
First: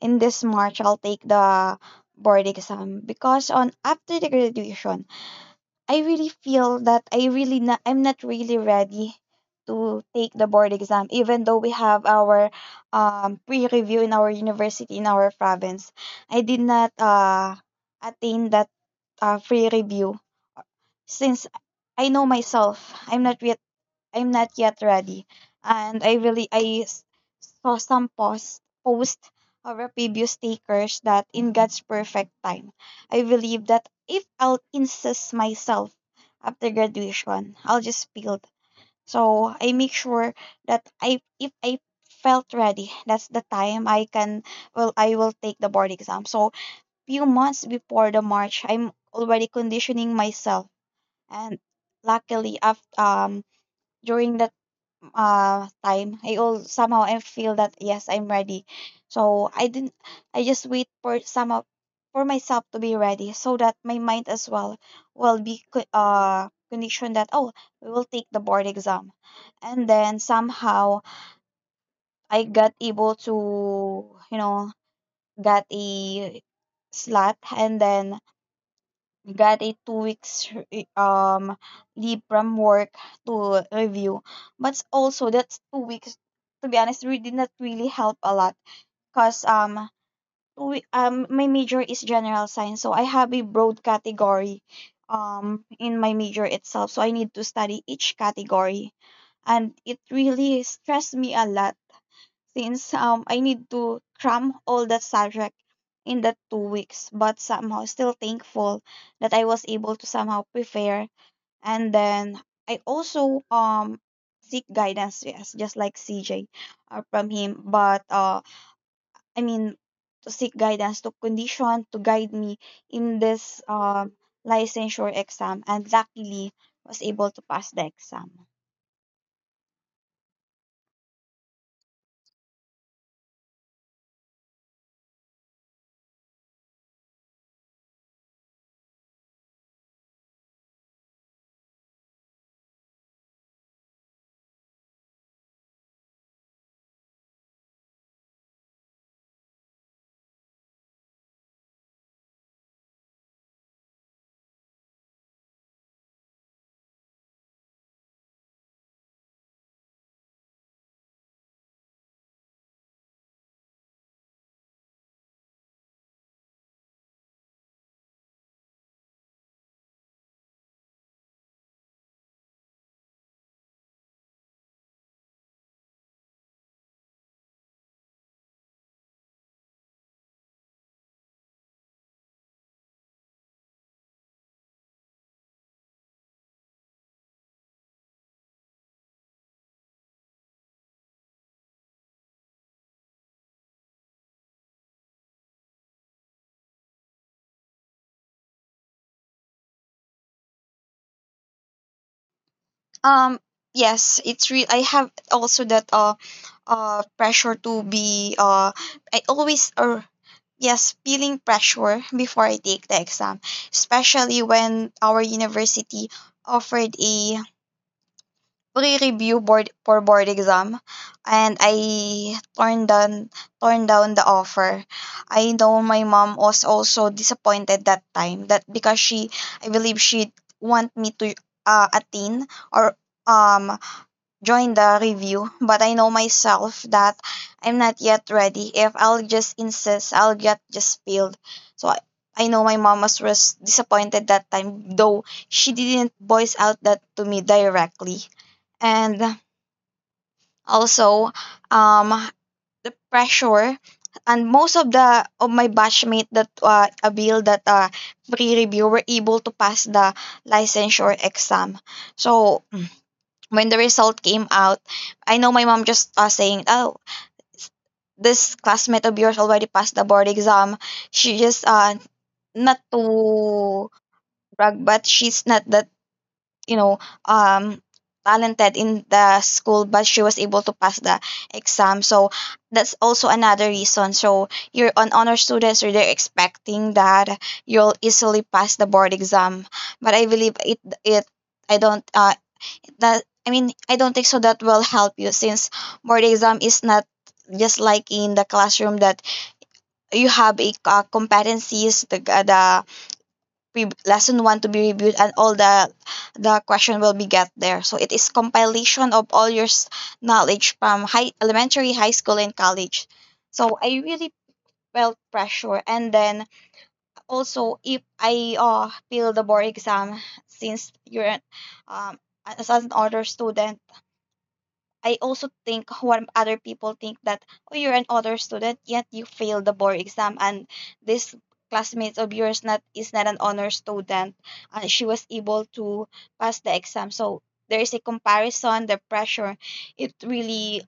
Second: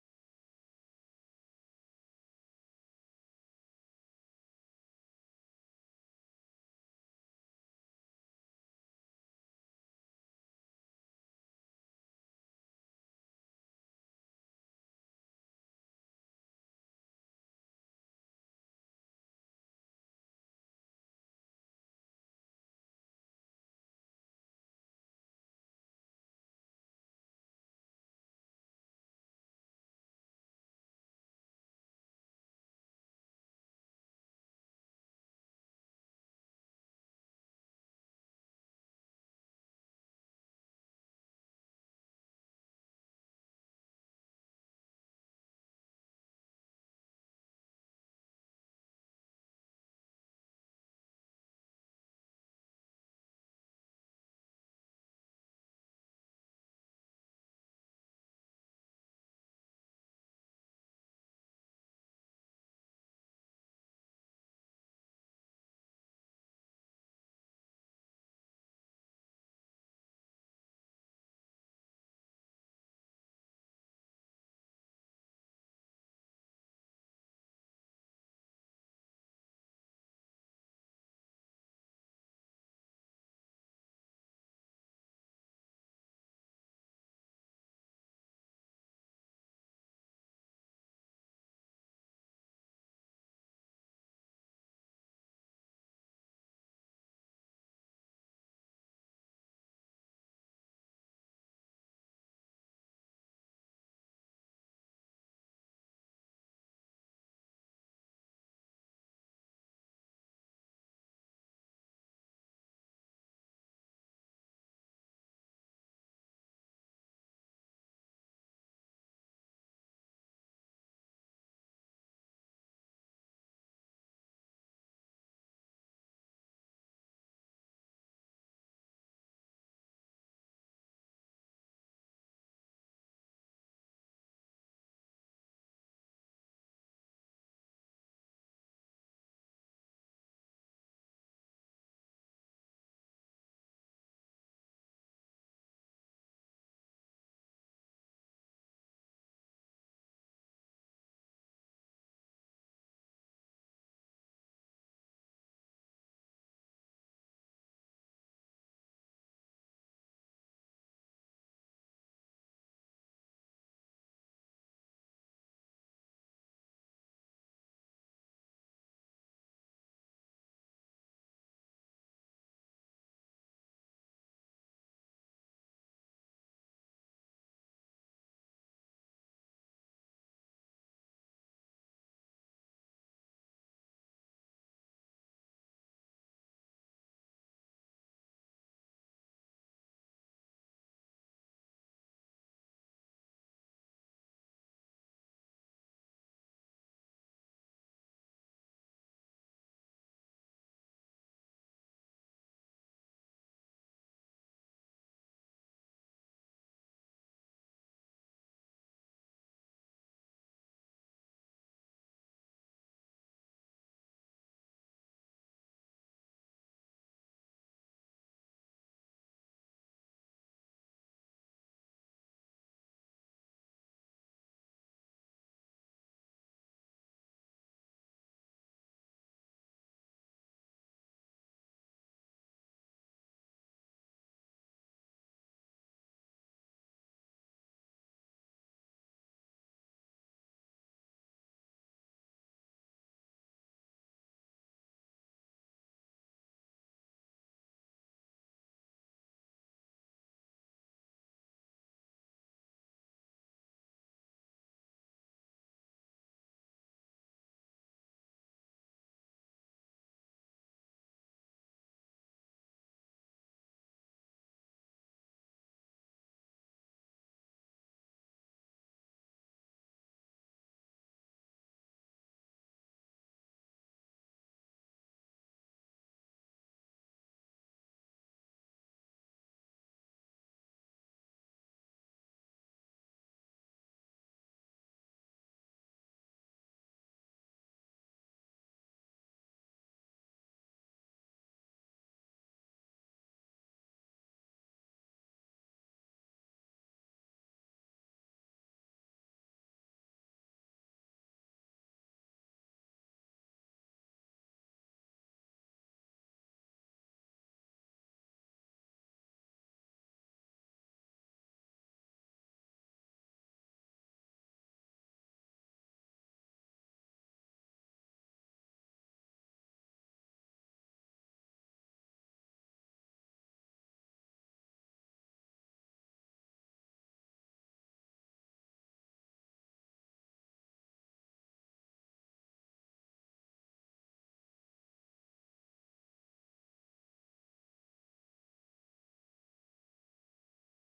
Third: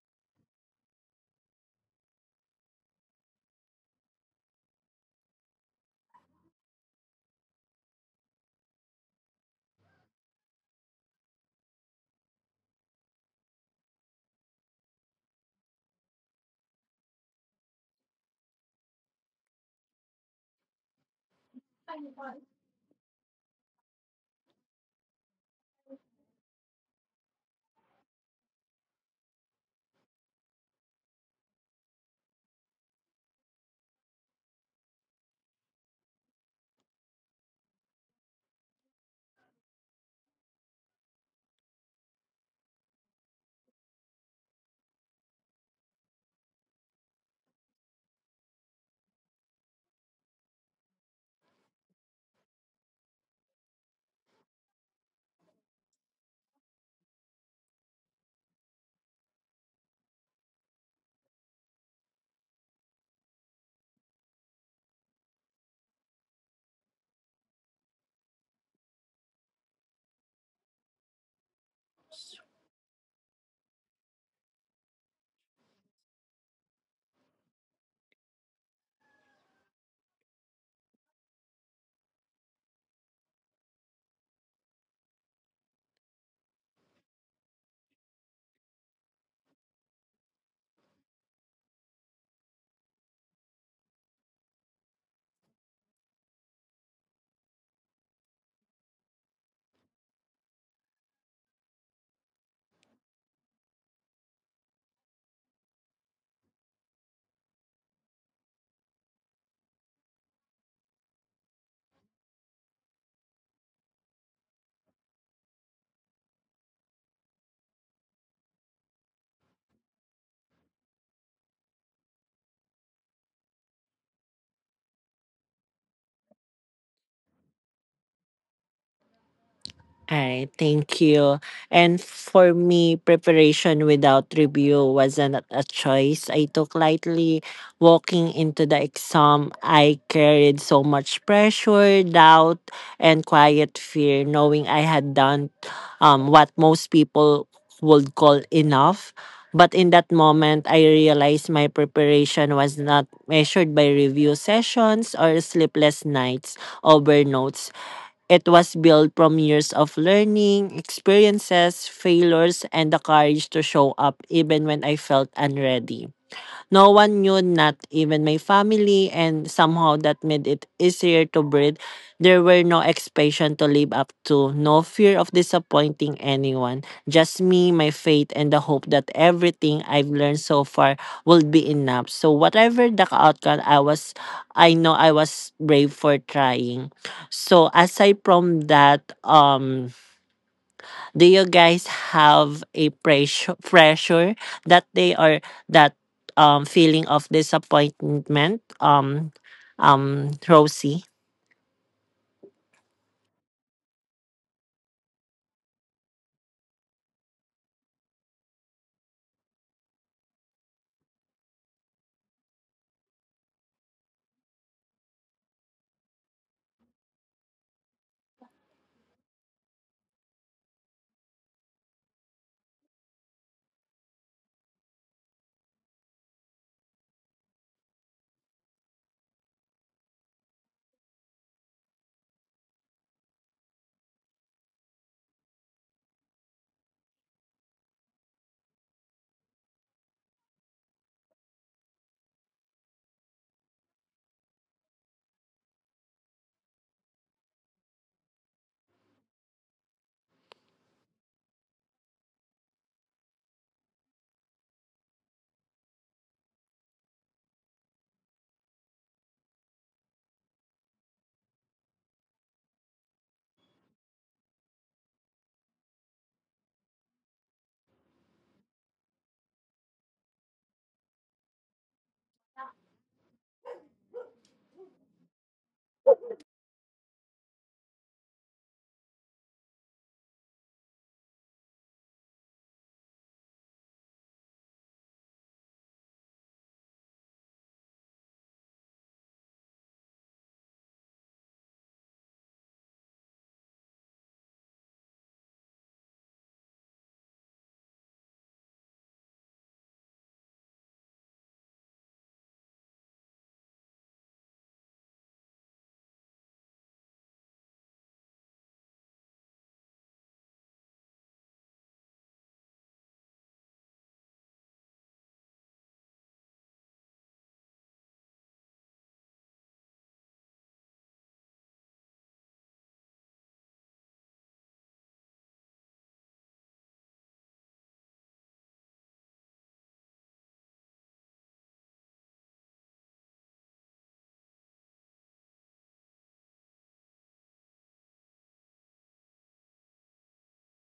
S3: in this March I'll take the board exam, because on after the graduation I really feel that I really not, I'm not really ready to take the board exam, even though we have our pre-review in our university in our province. I did not attain that pre review since I know myself I'm not re- I'm not yet ready. And I really I saw some post or previous takers that in God's perfect time. I believe that if I'll insist myself after graduation, I'll just build. So I make sure that I if I felt ready, that's the time I can, well, I will take the board exam. So few months before the March, I'm already conditioning myself, and luckily after during that time I all somehow I feel that yes, I'm ready. So I didn't, I just wait for some of for myself to be ready so that my mind as well will be conditioned that oh, we will take the board exam. And then somehow I got able to, you know, got a slot, and then got a 2 weeks leave from work to review. But also that's 2 weeks, to be honest, did not really help a lot because my major is general science, so I have a broad category in my major itself, so I need to study each category, and it really stressed me a lot since I need to cram all that subject in that 2 weeks. But somehow still thankful that I was able to somehow prepare. And then I also seek guidance, yes, just like CJ, from him. But I mean to seek guidance, to condition, to guide me in this licensure exam, and luckily was able to pass the exam.
S1: All right, thank you. And for me, preparation without review wasn't a choice I took lightly. Walking into the exam, I carried so much pressure, doubt, and quiet fear, knowing I had done what most people would call enough. But in that moment, I realized my preparation was not measured by review sessions or sleepless nights over notes. It was built from years of learning, experiences, failures, and the courage to show up even when I felt unready. No one knew, not even my family, and somehow that made it easier to breathe. There were no expectations to live up to, no fear of disappointing anyone, just me, my faith, and the hope that everything I've learned so far will be enough. So whatever the outcome, I know I was brave for trying. So aside from that, do you guys have a pressure that they are that feeling of disappointment, Rosie?
S3: Um, yes, it's real. I have also that pressure to be, I always, or yes, feeling pressure before I take the exam, especially when our university offered a pre-review board for board exam, and I turned down the offer. I know my mom was also disappointed that time, that because she, I believe she want me to attain or um join the review, but I know myself that I'm not yet ready. If I'll just insist, I'll get just spilled. So I know my mom was disappointed that time, though she didn't voice out that to me directly. And also, um, the pressure, and most of the of my batchmate that a bill that pre-review were able to pass the licensure exam. So when the result came out, I know my mom just saying, "Oh, this classmate of yours already passed the board exam. She just not to brag, but she's not that, you know um talented in the school, but she was able to pass the exam. So that's also another reason. So you're an honor students, so they're expecting that you'll easily pass the board exam. But I believe it I don't that I mean I don't think so that will help you, since board exam is not just like in the classroom that you have a competencies the lesson one to be reviewed, and all the question will be get there. So it is compilation of all your knowledge from high elementary high school and college. So I really felt pressure, and then also if I feel the board exam, since um, as an honor student, I also think what other people think, that oh, you're an other student yet you failed the board exam, and this classmates of yours not is not an honor student, and she was able to pass the exam. So there is a comparison, the pressure. It really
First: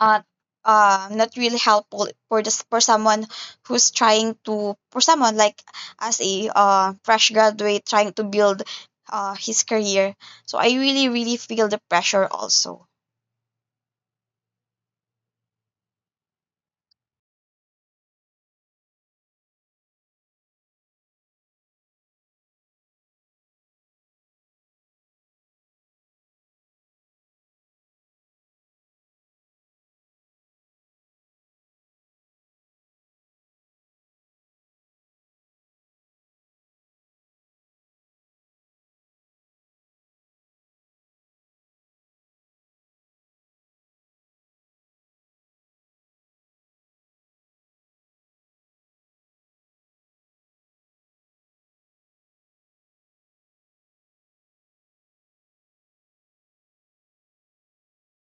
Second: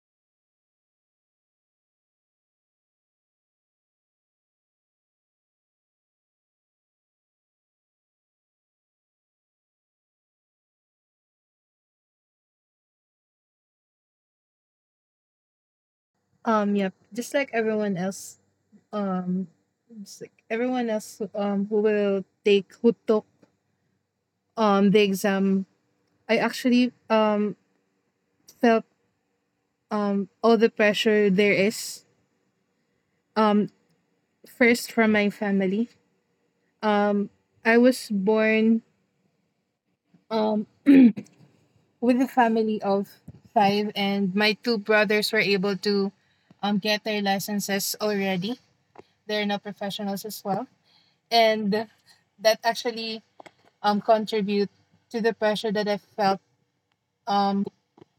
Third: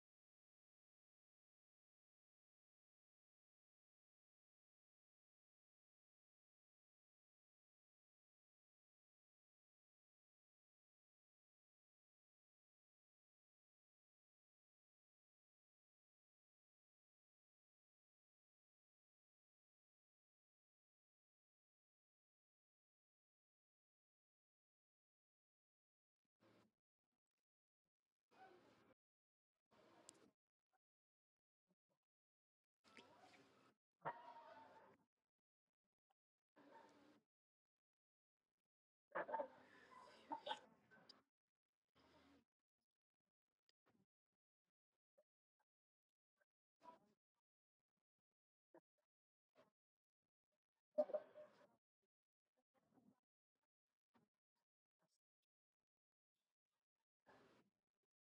S3: uh, not really helpful for this for someone who's trying to, for someone like as a fresh graduate trying to build his career. So I really really feel the pressure also.
S2: Yep, um just like everyone else who will take, who took the exam, I actually felt all the pressure there is. um First, from my family. Um, I was born um, with a family of five, and my two brothers were able to get their licenses already. They're now professionals as well. And that actually contribute to the pressure that I felt um,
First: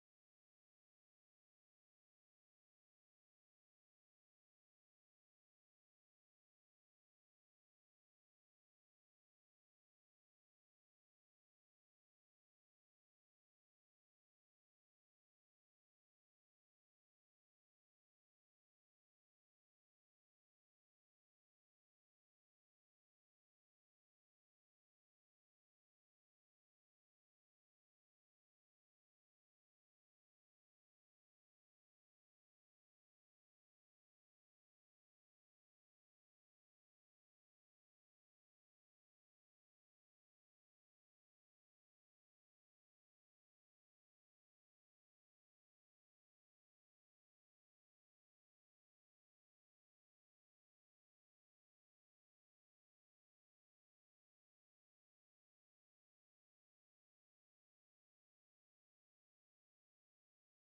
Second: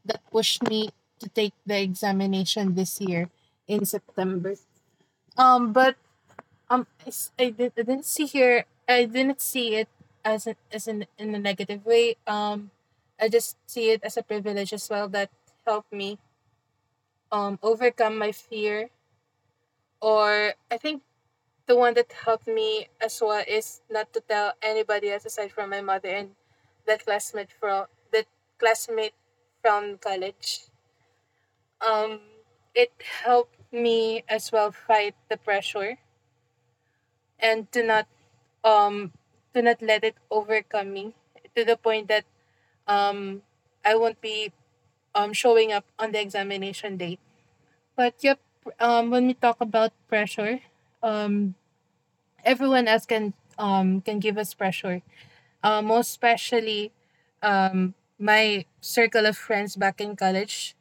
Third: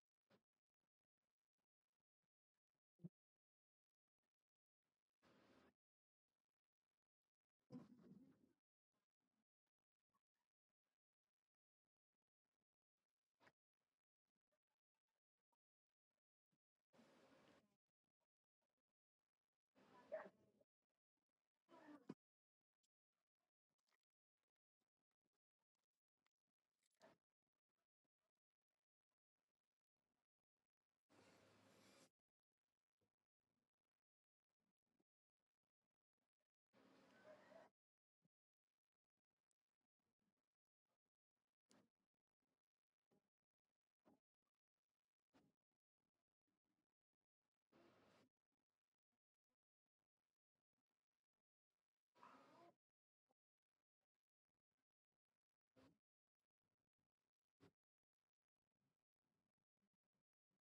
S2: that pushed me to take the examination this year in September. But I, s- I did, I didn't see here. I didn't see it as an in a negative way. I just see it as a privilege as well that helped me overcome my fear. Or I think the one that helped me as well is not to tell anybody else aside from my mother and that classmate from college. Um, it helped me as well fight the pressure and um to not let it overcome me to the point that um I won't be showing up on the examination date. But yep, when we talk about pressure, um everyone else can give us pressure. Most especially my circle of friends back in college.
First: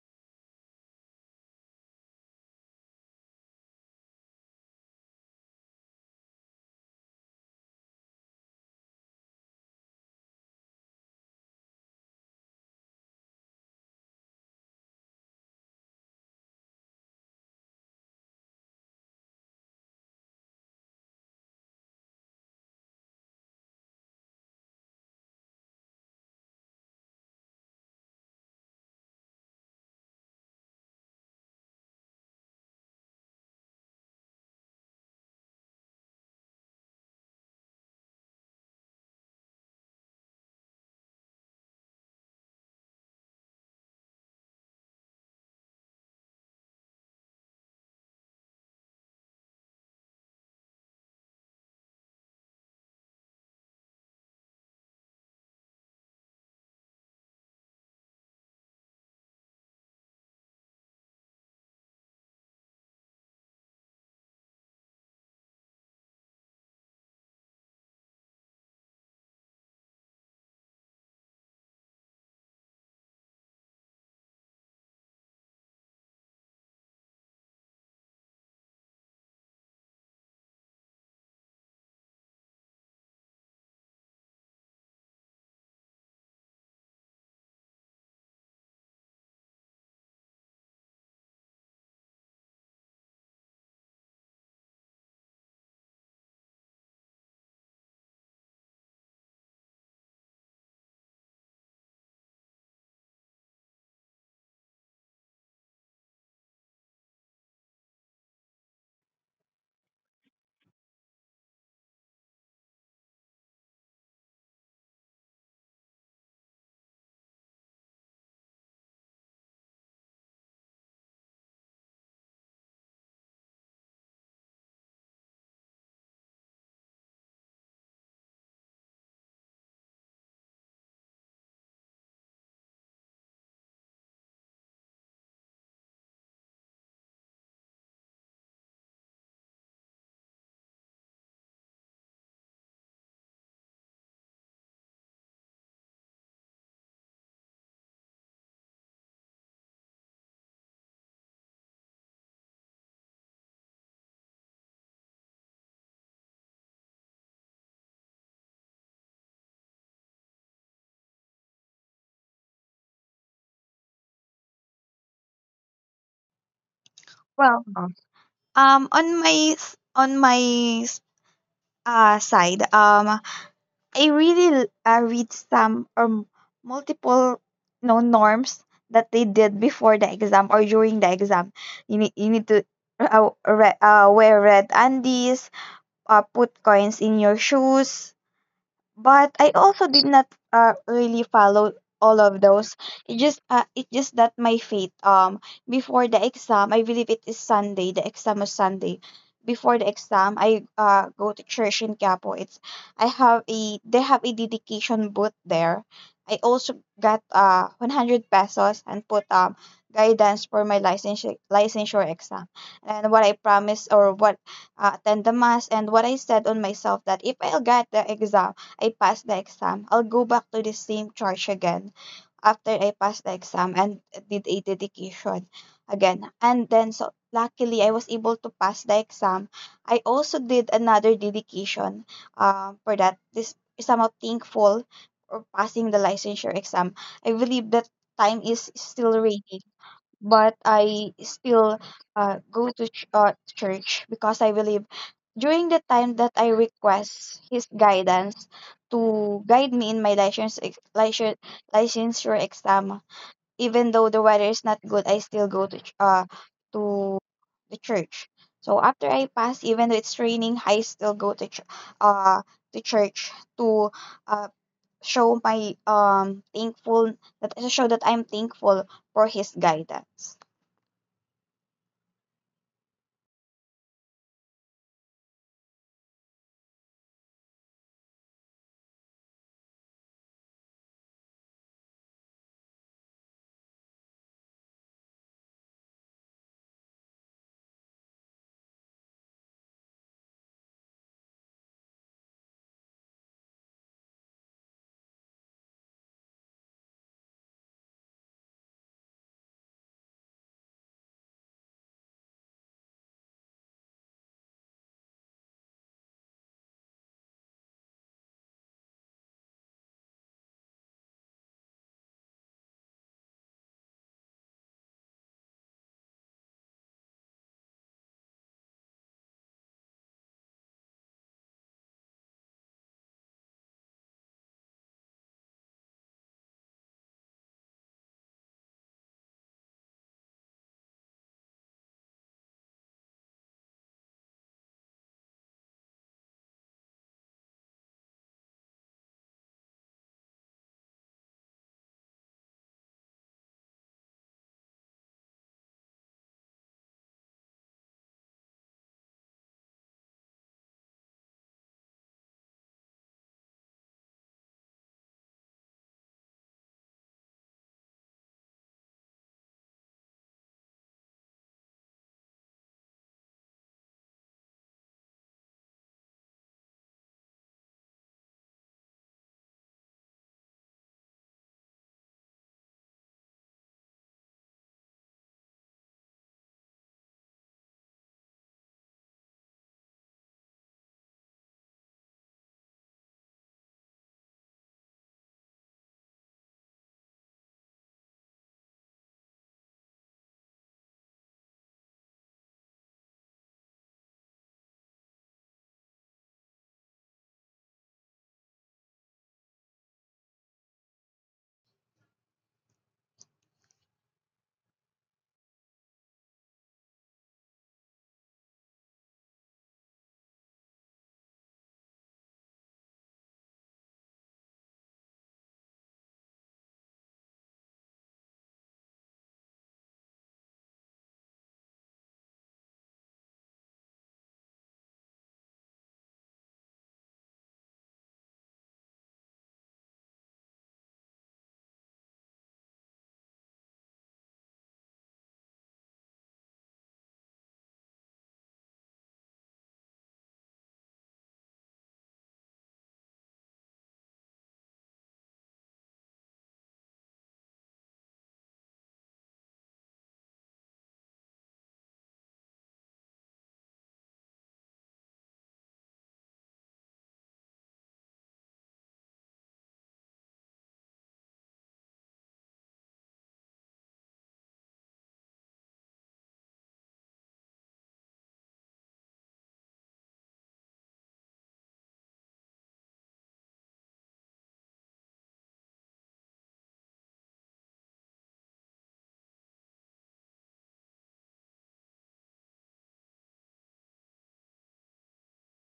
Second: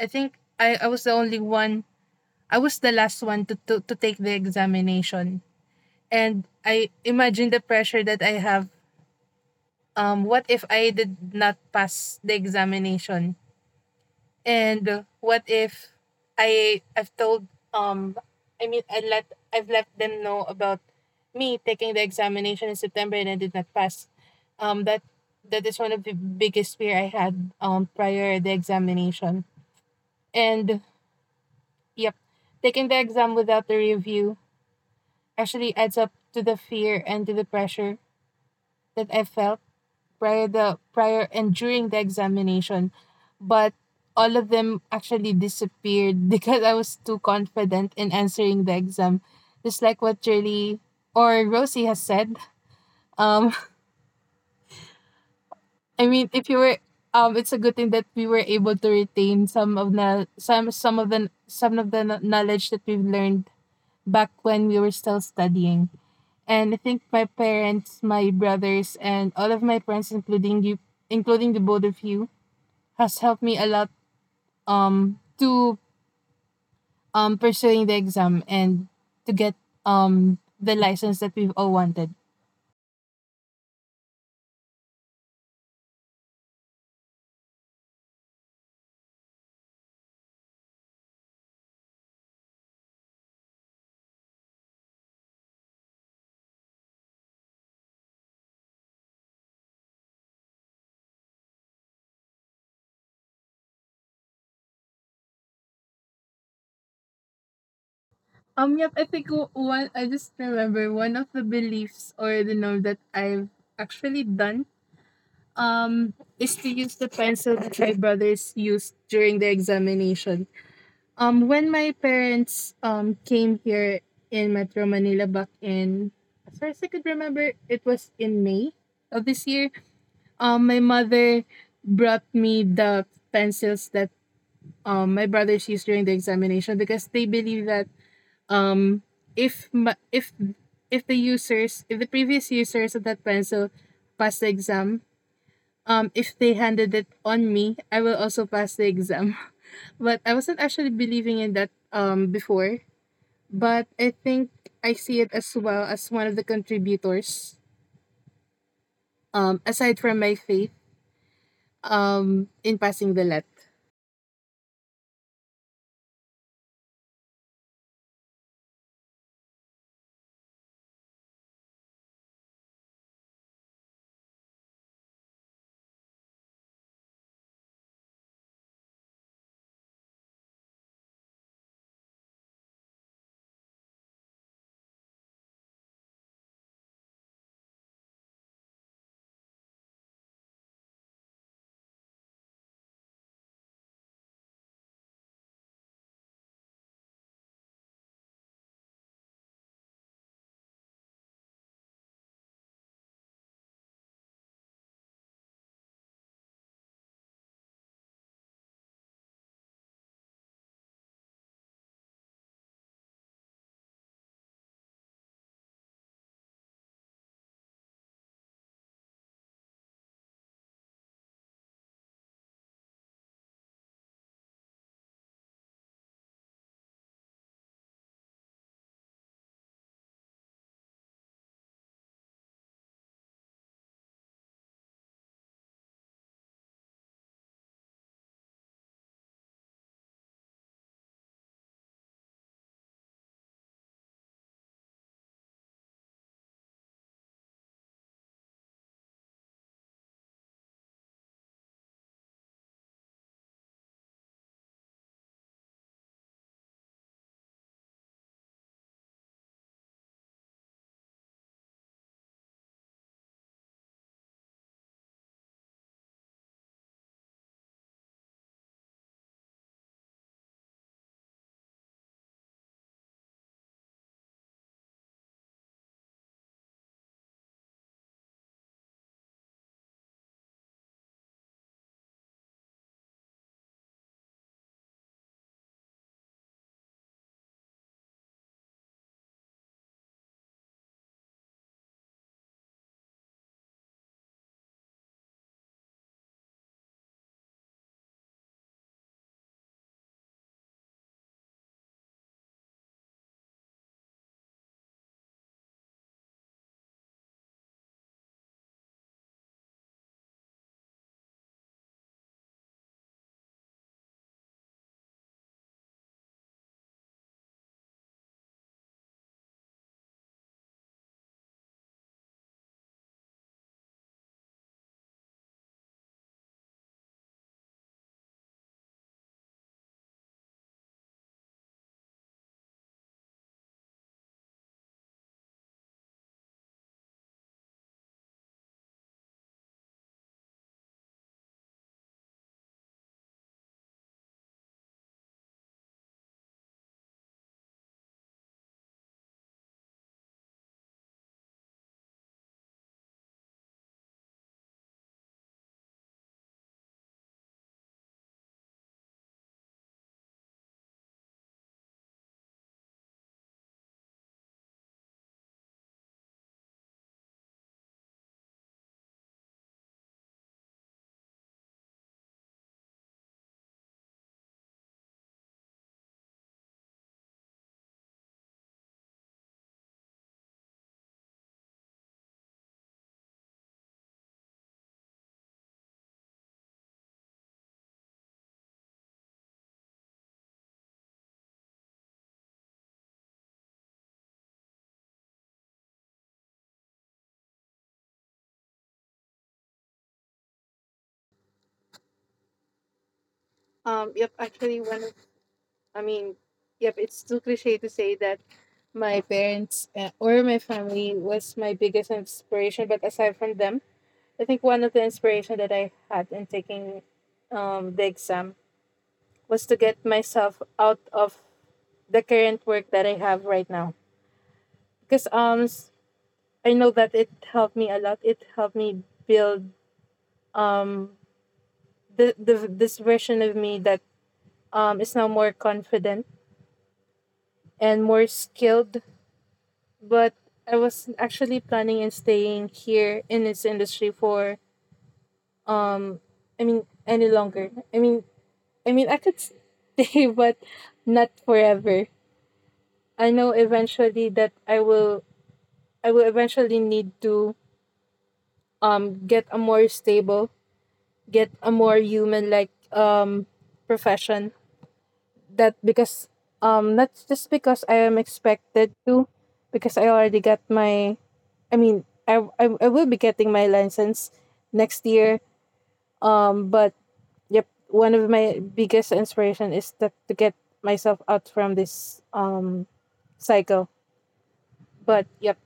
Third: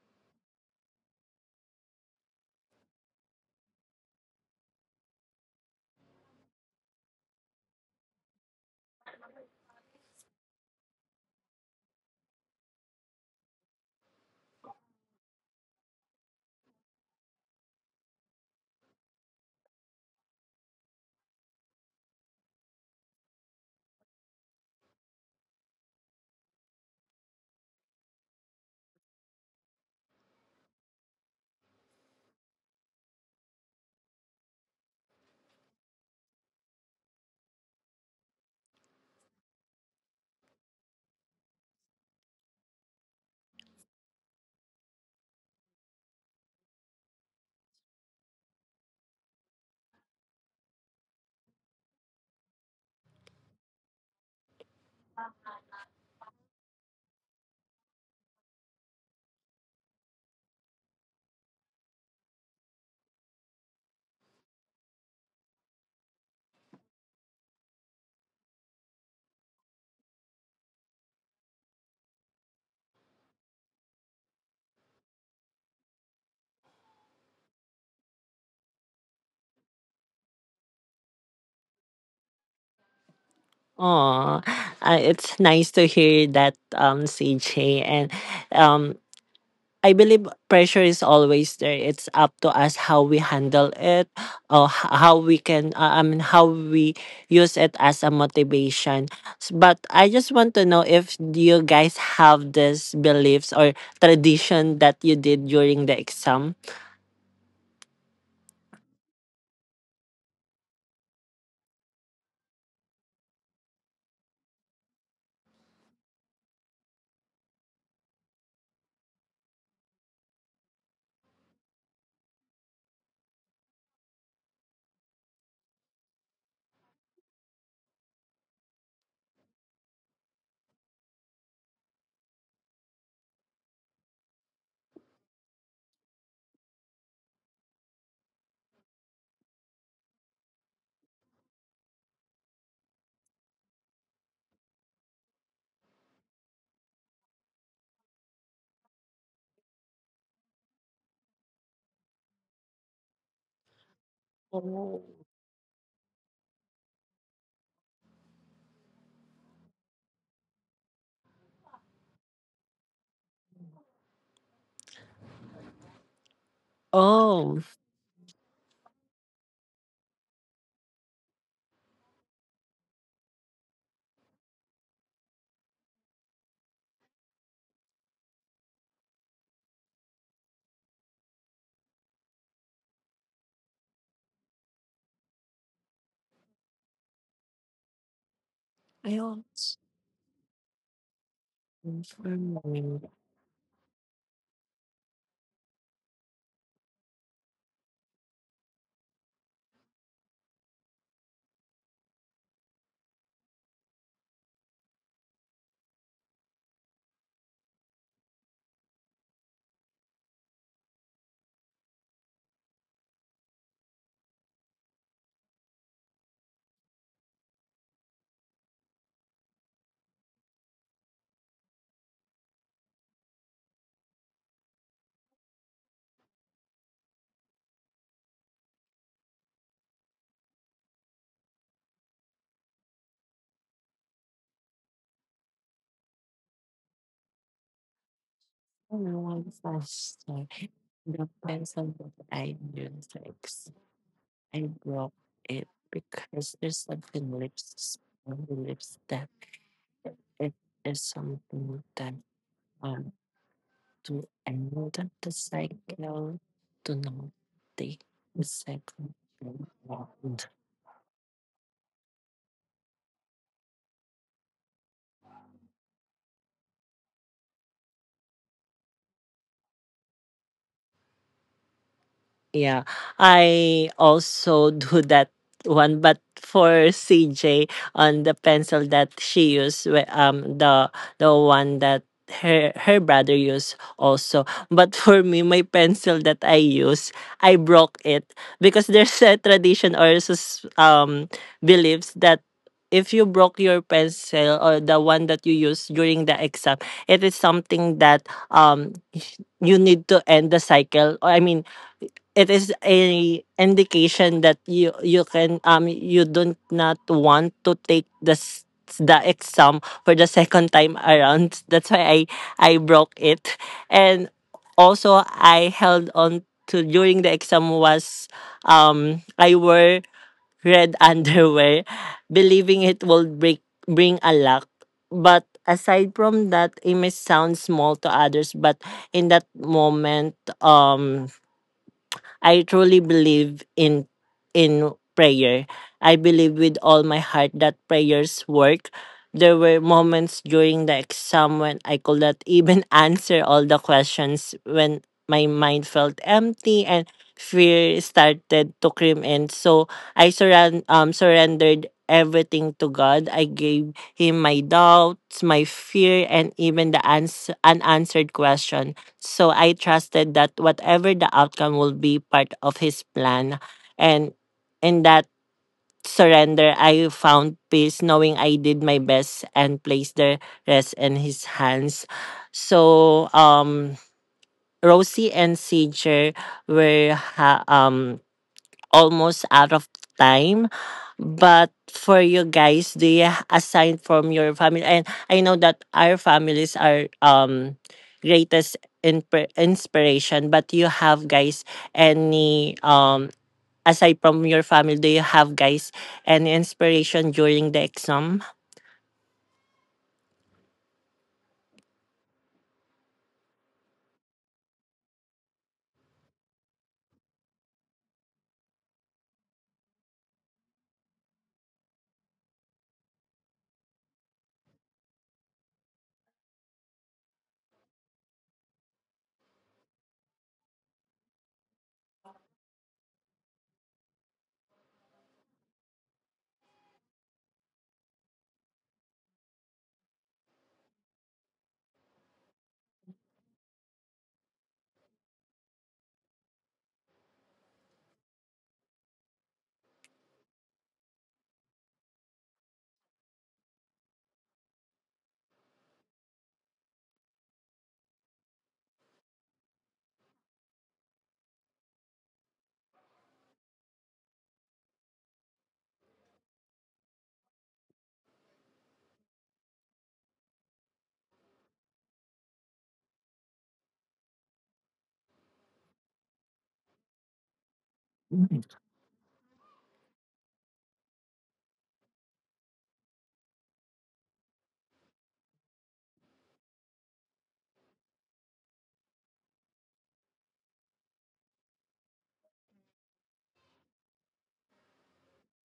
S2: I think I was the only one. I was the last one to, to take the examination. And I imagine the pressure that I have, what if I did not pass the examination? And what if I I've told um I mean I let I've let them know about me taking the examination in September and I did not pass. That that is one of the biggest fear I had prior the examination. And yep, taking the exam without the review actually adds up to the fear and to the pressure that I felt prior and during the examination, but all of them actually disappeared because I was too confident in answering the exam. Just like what Julie or Rosie has said. Um, I mean, if you were, it's a good thing that we were able to retain some of the kno- knowledge that we've learned back when we were still studying. And I think my parents, my brothers, and all of my friends, including you, including the both of you, has helped me a lot to pursuing the exam and to get the license that we've all wanted.
S1: Oh, it's nice to hear that, CJ. And um, I believe pressure is always there. It's up to us how we handle it, or h- how we can, I mean, how we use it as a motivation. But I just want to know if you guys have this beliefs or tradition that you did during the exam.
S2: Yep, I think I just remember one of the beliefs or, the know, that I've actually done, is to use the pencil that my brothers used during the examination. When my parents came here in Metro Manila back in, as far as I could remember, it was in May of this year. My mother brought me the pencils that my brothers used during the examination because they believe that um if ma- if if the users if the previous users of that pencil pass the exam, if they handed it on me, I will also pass the exam. But I wasn't actually believing in that before. But I think I see it as well as one of the contributors, aside from my faith, in passing the let.
S1: Oh,
S3: Well, on on my s- side, I really read some multiple no norms that they did before the exam or during the exam. You need to wear red undies, put coins in your shoes,
S1: I
S3: but I
S1: also
S3: also did not really follow all of those.
S1: inform
S3: It just that my fate. Before the exam, I believe it is Sunday. The exam was Sunday. Before the exam, I go to church in Capo. It's I have a, they have a dedication booth there. I also got 100 pesos and put guidance for my licensure exam. And what I promised, or what, attend the mass, and what I said on myself, that if I'll get the exam, I pass the exam, I'll go back to the same church again after I pass the exam and did a dedication again. And then, so luckily, I was able to pass the exam. I also did another dedication for that. This is somehow thankful for passing the licensure exam. I believe that time is still raining, but I
S1: the
S3: still
S1: pencil that I
S3: go to
S1: use.
S3: church, because I
S1: I
S3: believe
S1: love
S3: during
S1: it
S3: the time that I
S1: because there's something
S3: request His
S1: lives
S3: guidance
S1: on the lips that
S3: to guide me in my
S1: it is something that
S3: licensure exam,
S1: um
S3: even though the
S1: to
S3: weather is not good,
S1: another
S3: I
S1: the
S3: still go to
S1: cycle to
S3: to
S1: know
S3: the
S1: the
S3: church. So after
S1: cycle.
S3: I pass, even though it's raining, I still go to uh to church to uh show my thankful that to show that I'm thankful for His guidance.
S1: Yeah. I also do that one, but for CJ on the pencil that she used, the one that her brother used also. But for me, my pencil that I use, I broke it because there's a tradition or beliefs that if you broke your pencil or the one that you use during the exam, it is something that you need to end the cycle. Or I mean, it is a indication that you don't not want to take the the exam for the second time around, that's why I broke it. And also I held on to during the exam was I wore red underwear believing it will break bring a luck. But aside from that, it may sound small to others, but in that moment, um I truly believe in prayer. I believe with all my heart that prayers work. There were moments during the exam when I could not even answer all the questions, when my mind felt empty and fear started to creep in. So I surrendered everything to God. I gave him my doubts, my fear, and even the unanswered question. So I trusted that whatever the outcome will be part of his plan. And in that surrender, I found peace knowing I did my best and placed the rest in his hands. So, Rosie and Sager were almost out of time. But for you guys, do you assign from your family? And I know that our families are greatest in- inspiration. But you have guys any aside from your family, do you have guys any inspiration during the exam?
S2: Yep, actually, one of, I mean, yep, it's too cliche to say that my parents or my family was my biggest inspiration, but aside from them, I think one of the inspiration that I had in taking the exam was to get myself out of the current work that I have right now. Because I know that it helped me a lot. It helped me build um, the this version of me that is now more confident and more skilled, but I was actually planning on staying here in this industry for um any longer. I could stay but not forever. I know eventually that I will eventually need to get a more stable, get a more human like profession that because not just because I am expected to, because I already got my, I mean I will be getting my license next year, but yep, one of my biggest inspiration is that to get myself out from this cycle. But yep,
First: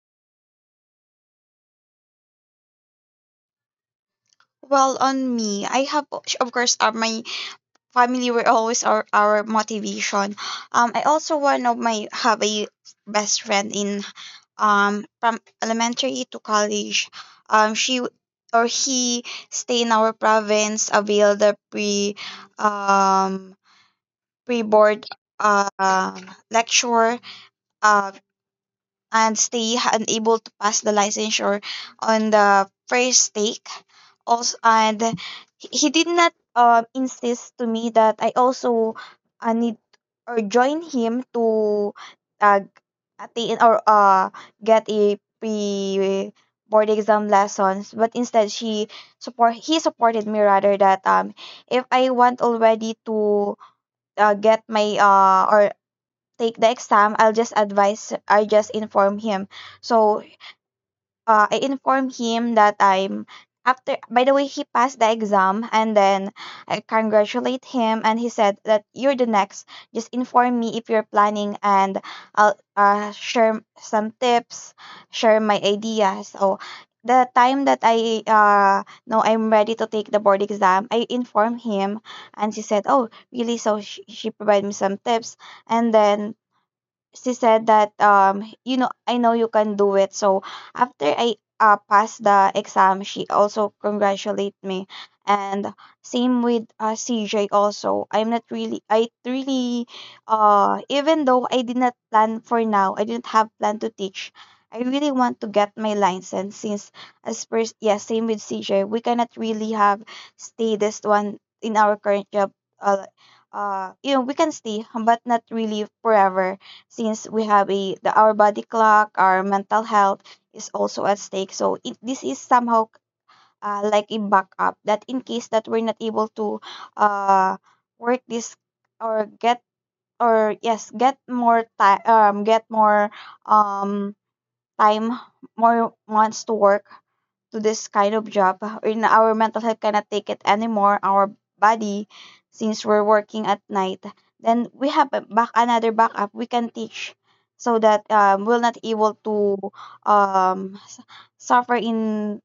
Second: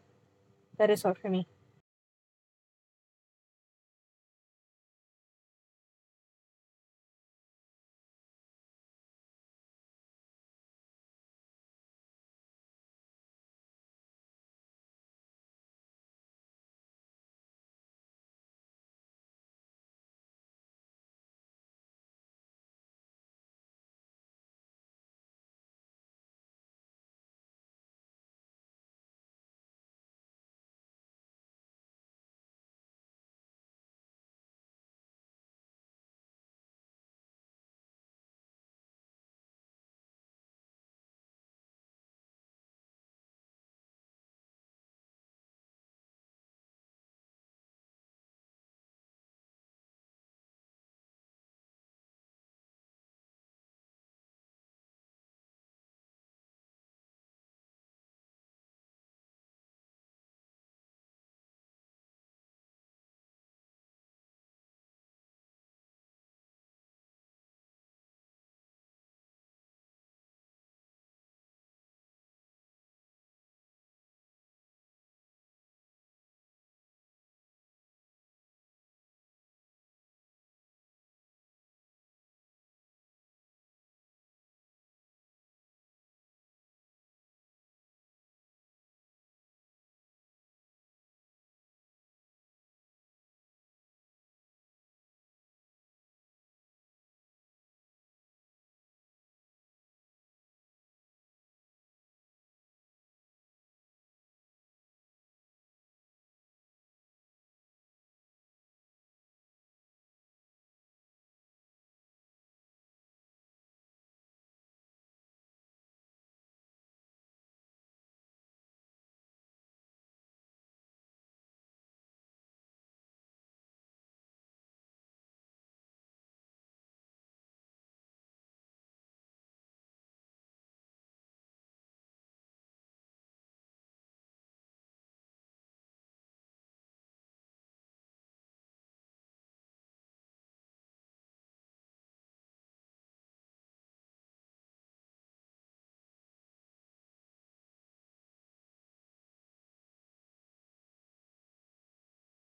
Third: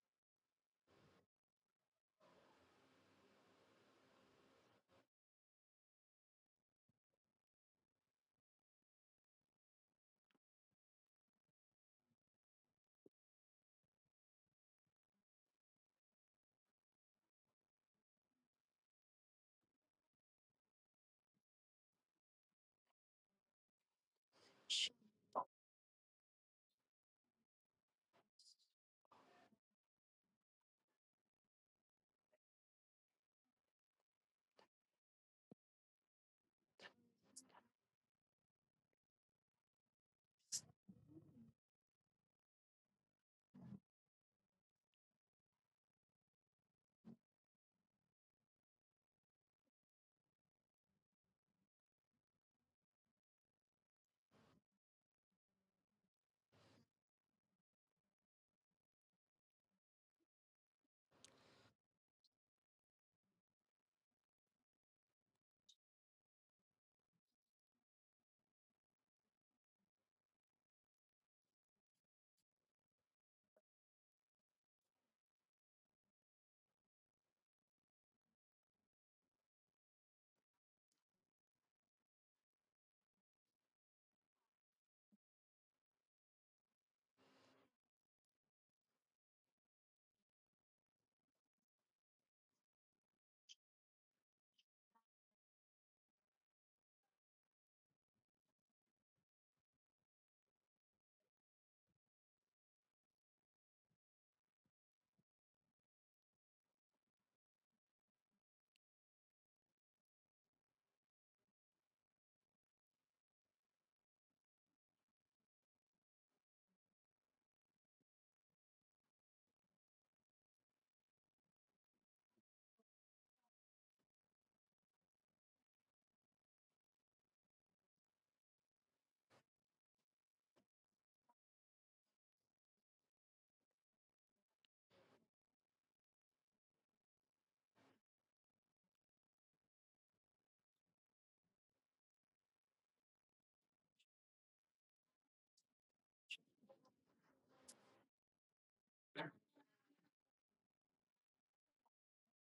S2: that is all for me.
S3: Well, on me, I have, of course, my family were always our motivation. I also one of my have a best friend in, from elementary to college. She or he stay in our province, avail um, pre board, uh, lecture. Uh, and stay unable to pass the licensure on the first take. Also, and he did not insist to me that I also need or join him to uh, attain or get a pre board exam lessons, but instead she support he supported me rather, that if I want already to get my or take the exam, I'll just advise I just inform him. So I inform him that I'm, after, by the way, he passed the exam, and then I congratulate him, and he said that you're the next, just inform me if you're planning, and I'll share some tips, share my ideas. So the time that I know I'm ready to take the board exam, I inform him, and she said oh really. So she provided me some tips, and then she said that, you know, I know you can do it. So after I passed the exam, she also congratulate me. And same with CJ also. I'm not really I really even though I did not plan for now, I didn't have plan to teach. I really want to get my license, since as per yeah, same with CJ, we cannot really have stay this one in our current job. uh, you know, we can stay but not really forever, since we have our body clock, our mental health is also at stake. So this is somehow like a backup, that in case that we're not able to uh, work this, or get, or yes, get more time, get more um, time, more months to work to this kind of job. In our mental health cannot take it anymore, our body, since we're working at night, then we have a back another backup, we can teach, so that we'll not able to um, s- suffer in,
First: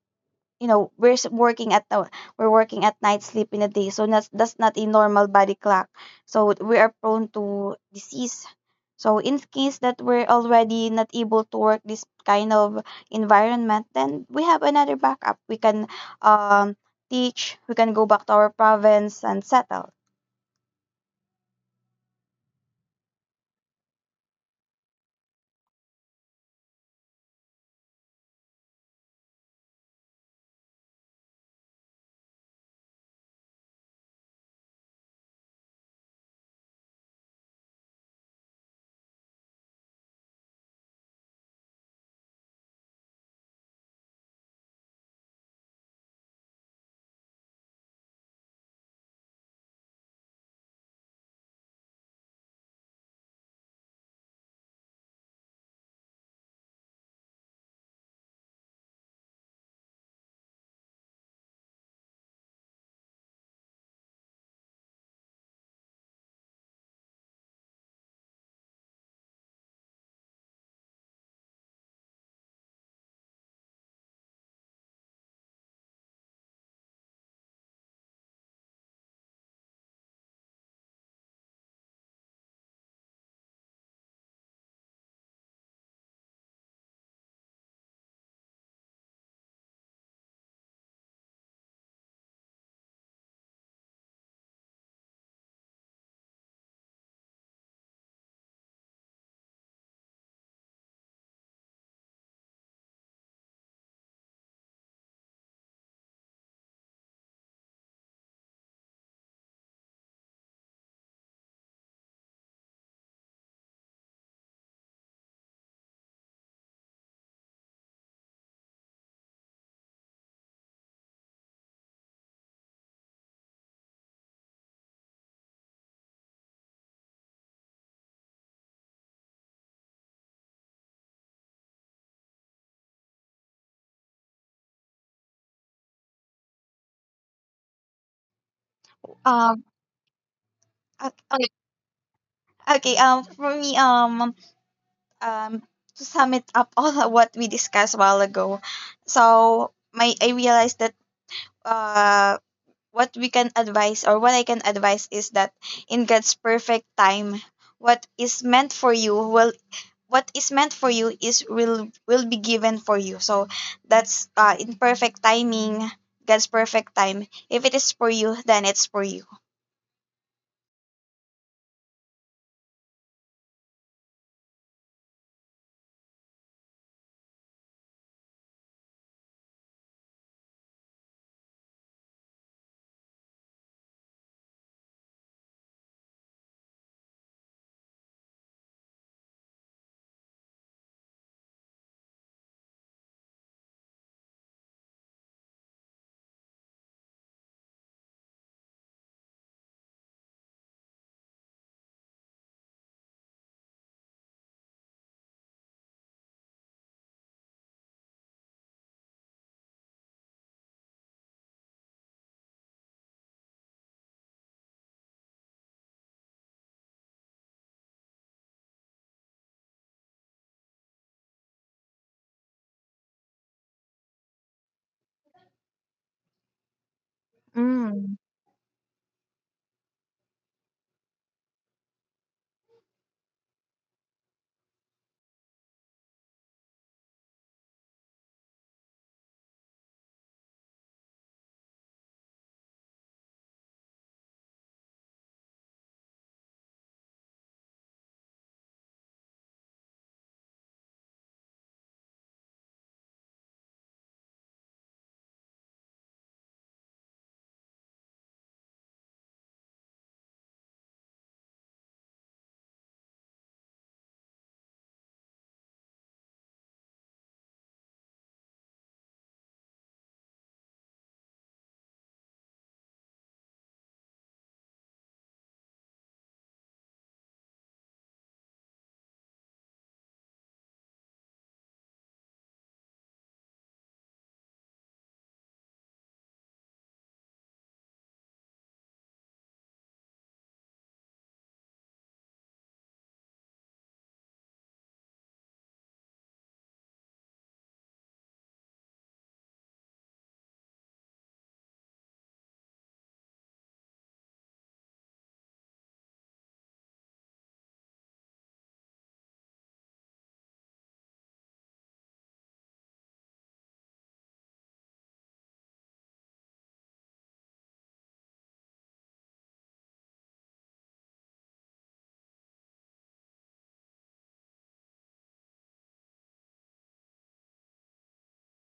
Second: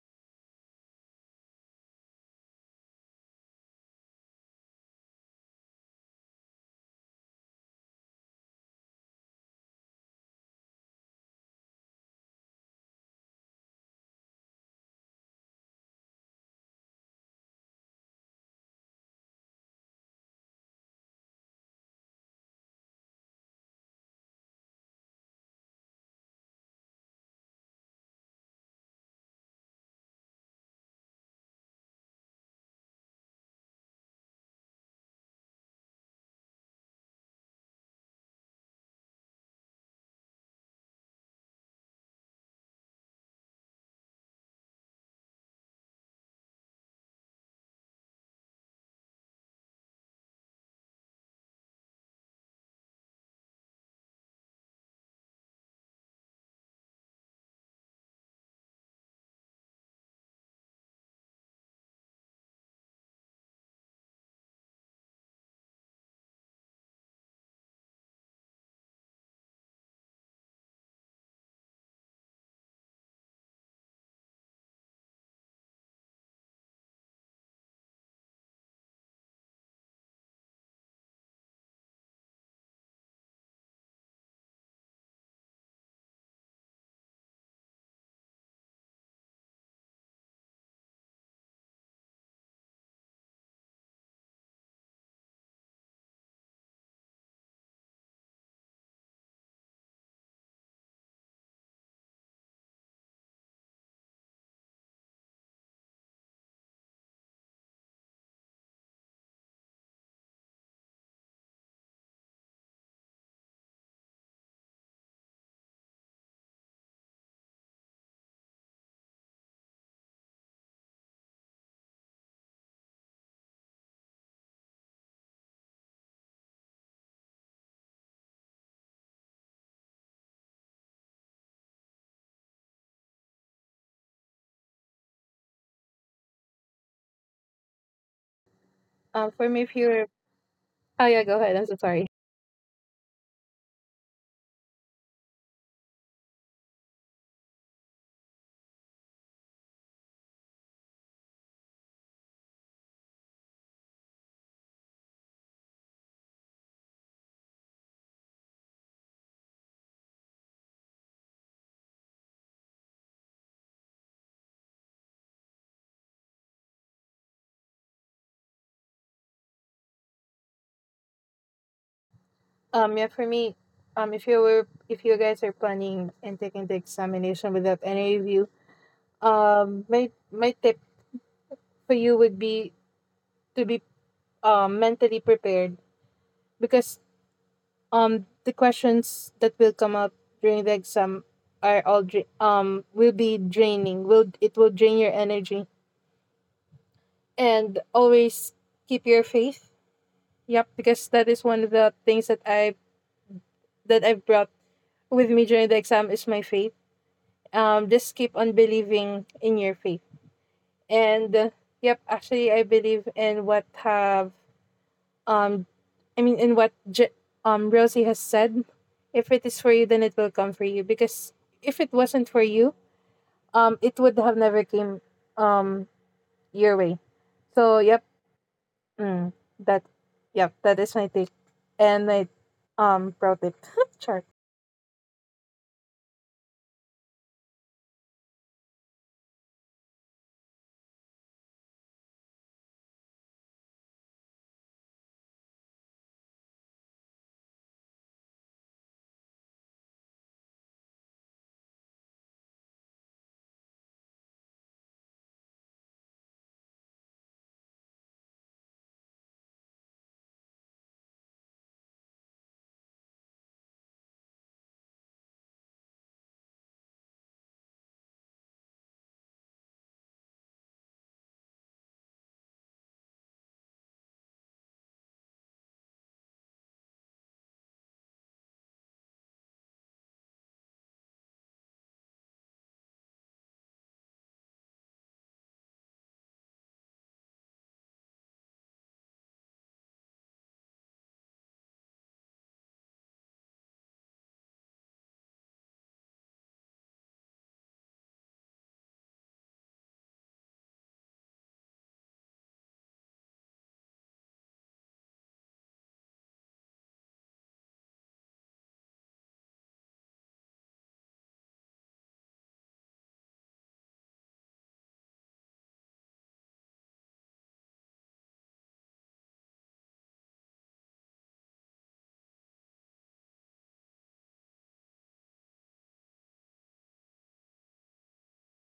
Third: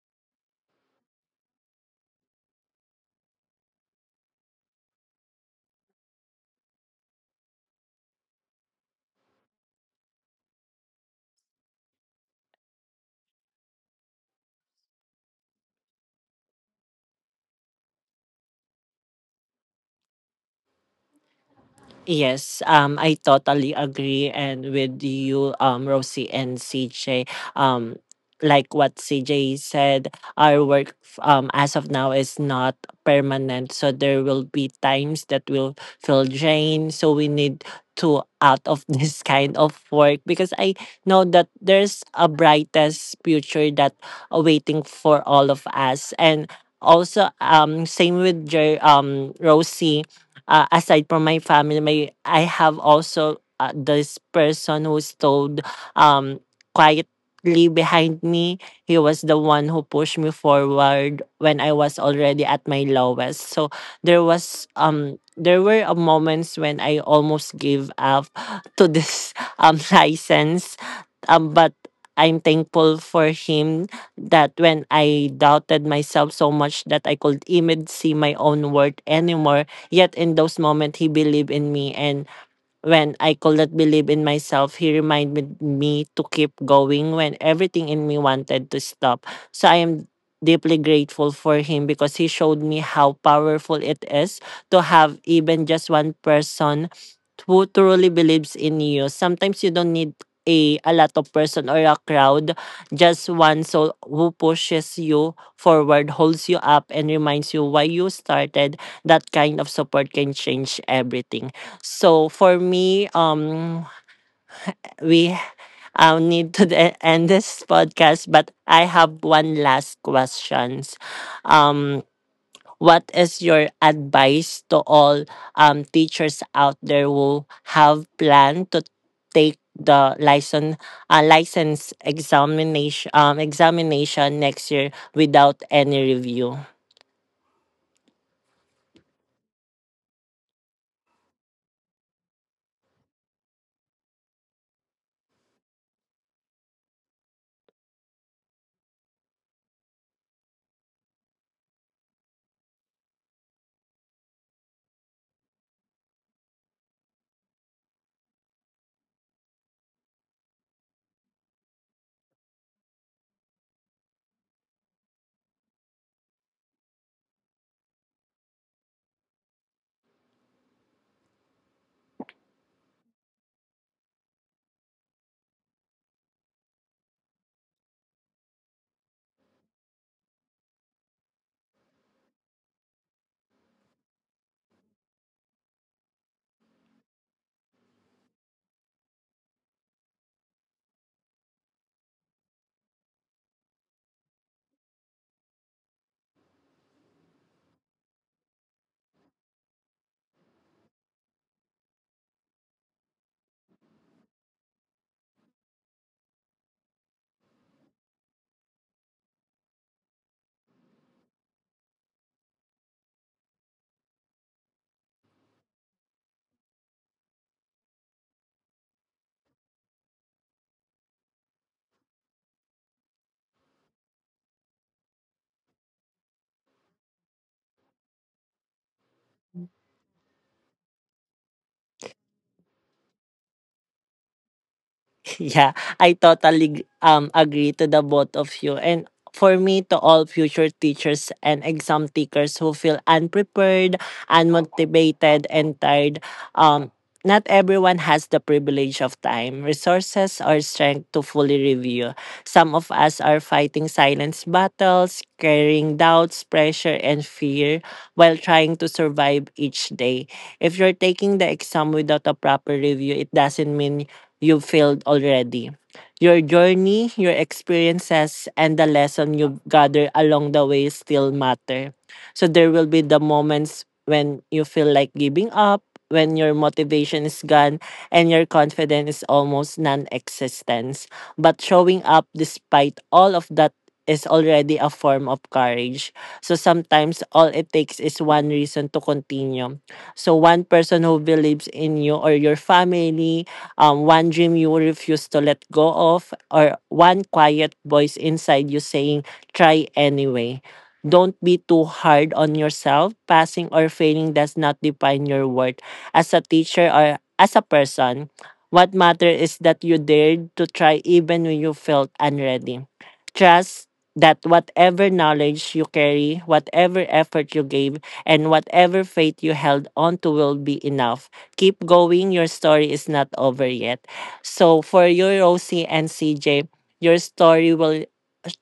S3: you know, we're working at night, sleep in the day. So that's not a normal body clock, so we are prone to disease. So in case that we're already not able to work this kind of environment, then we have another backup, we can um teach, we can go back to our province and settle.
S1: Yes, I totally agree and with you, Rosie and CJ. Um, like what CJ said, our work as of now is not permanent, so there will be times that will feel drained. So we need to out of this kind of work because I know that there's a brightest future that awaiting for all of us. And also, same with your Rosie, aside from my family, my I have also this person who stole um quietly behind me. He was the one who pushed me forward when I was already at my lowest. So there was there were moments when I almost gave up to this license, but. I'm thankful for him that when I doubted myself so much that I could even see my own worth anymore. Yet in those moments, he believed in me, and when I could not believe in myself, he reminded me to keep going when everything in me wanted to stop. So I am deeply grateful for him because he showed me how powerful it is to have even just one person who truly believes in you. Sometimes you don't need a lot of person or a crowd, just one soul who pushes you forward, holds you up, and reminds you why you started. That kind of support can change everything. So for me, we I need to end this podcast, but I have one last questions. Um, what is your advice to all teachers out there who have planned to take the license examination examination next year without any review?
S2: For
S3: um
S2: me if you're Oh yeah, go
S3: okay,
S2: ahead, I'm so sorry.
S3: okay, for me, um to sum it up all of what we discussed a while ago, so my I realized that uh what we can advise or what I can advise is that in God's perfect time, what is meant for you will what is meant for you is will be given for you. So that's in perfect timing, God's perfect time. If it is for you, then it's for you.
S2: Yeah, for me, if you were if you guys are planning and taking the examination without any review, my tip for you would be to be mentally prepared, because the questions that will come up during the exam are will be draining, will it will drain your energy. And always keep your faith, yep, because that is one of the things that I've brought with me during the exam is my faith. Just keep on believing in your faith. And yep, actually I believe in what have, um in what Rosie has said, if it is for you then it will come for you, because if it wasn't for you, it would have never came um your way. So yep,
S3: Mm.
S2: mm, that yep, that is my take and my pro tip. Sure.
S1: Yeah, I totally agree to the both of you. And for me, to all future teachers and exam takers who feel unprepared, unmotivated, and tired, um, not everyone has the privilege of time, resources, or strength to fully review. Some of us are fighting silence battles, carrying doubts, pressure, and fear while trying to survive each day. If you're taking the exam without a proper review, it doesn't mean you've failed already. Your journey, your experiences, and the lesson you gather along the way still matter. So there will be the moments when you feel like giving up, when your motivation is gone, and your confidence is almost non existence. But showing up despite all of that is already a form of courage. So sometimes all it takes is one reason to continue. So one person who believes in you or your family, one dream you refuse to let go of, or one quiet voice inside you saying, try anyway. Don't be too hard on yourself. Passing or failing does not define your worth. As a teacher or as a person, what matters is that you dared to try even when you felt unready. Trust that whatever knowledge you carry, whatever effort you gave, and whatever faith you held on to will be enough. Keep going. Your story is not over yet. So for you, Rosie and CJ, your story will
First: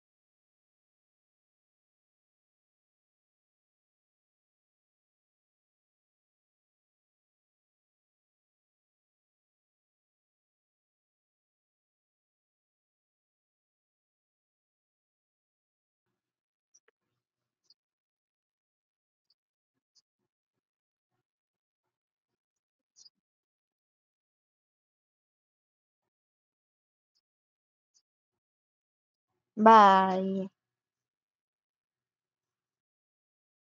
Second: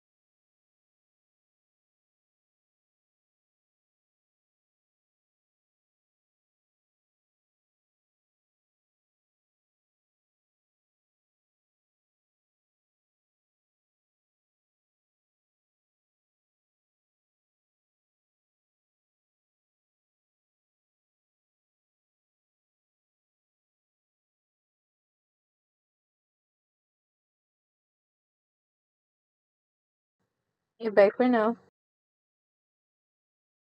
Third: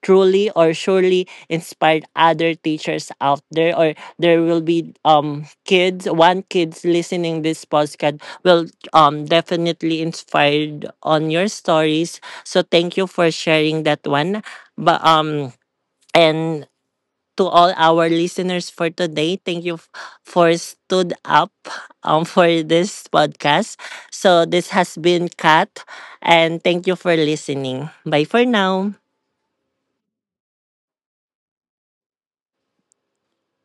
S1: truly or surely inspire other teachers out there, or there will be kids one kids listening this podcast will definitely inspired on your stories. So thank you for sharing that one. But and to all our listeners for today, thank you for stood up for this podcast. So this has been Kat, and thank you for listening. Bye for now.
S3: Bye.
S2: Back for now.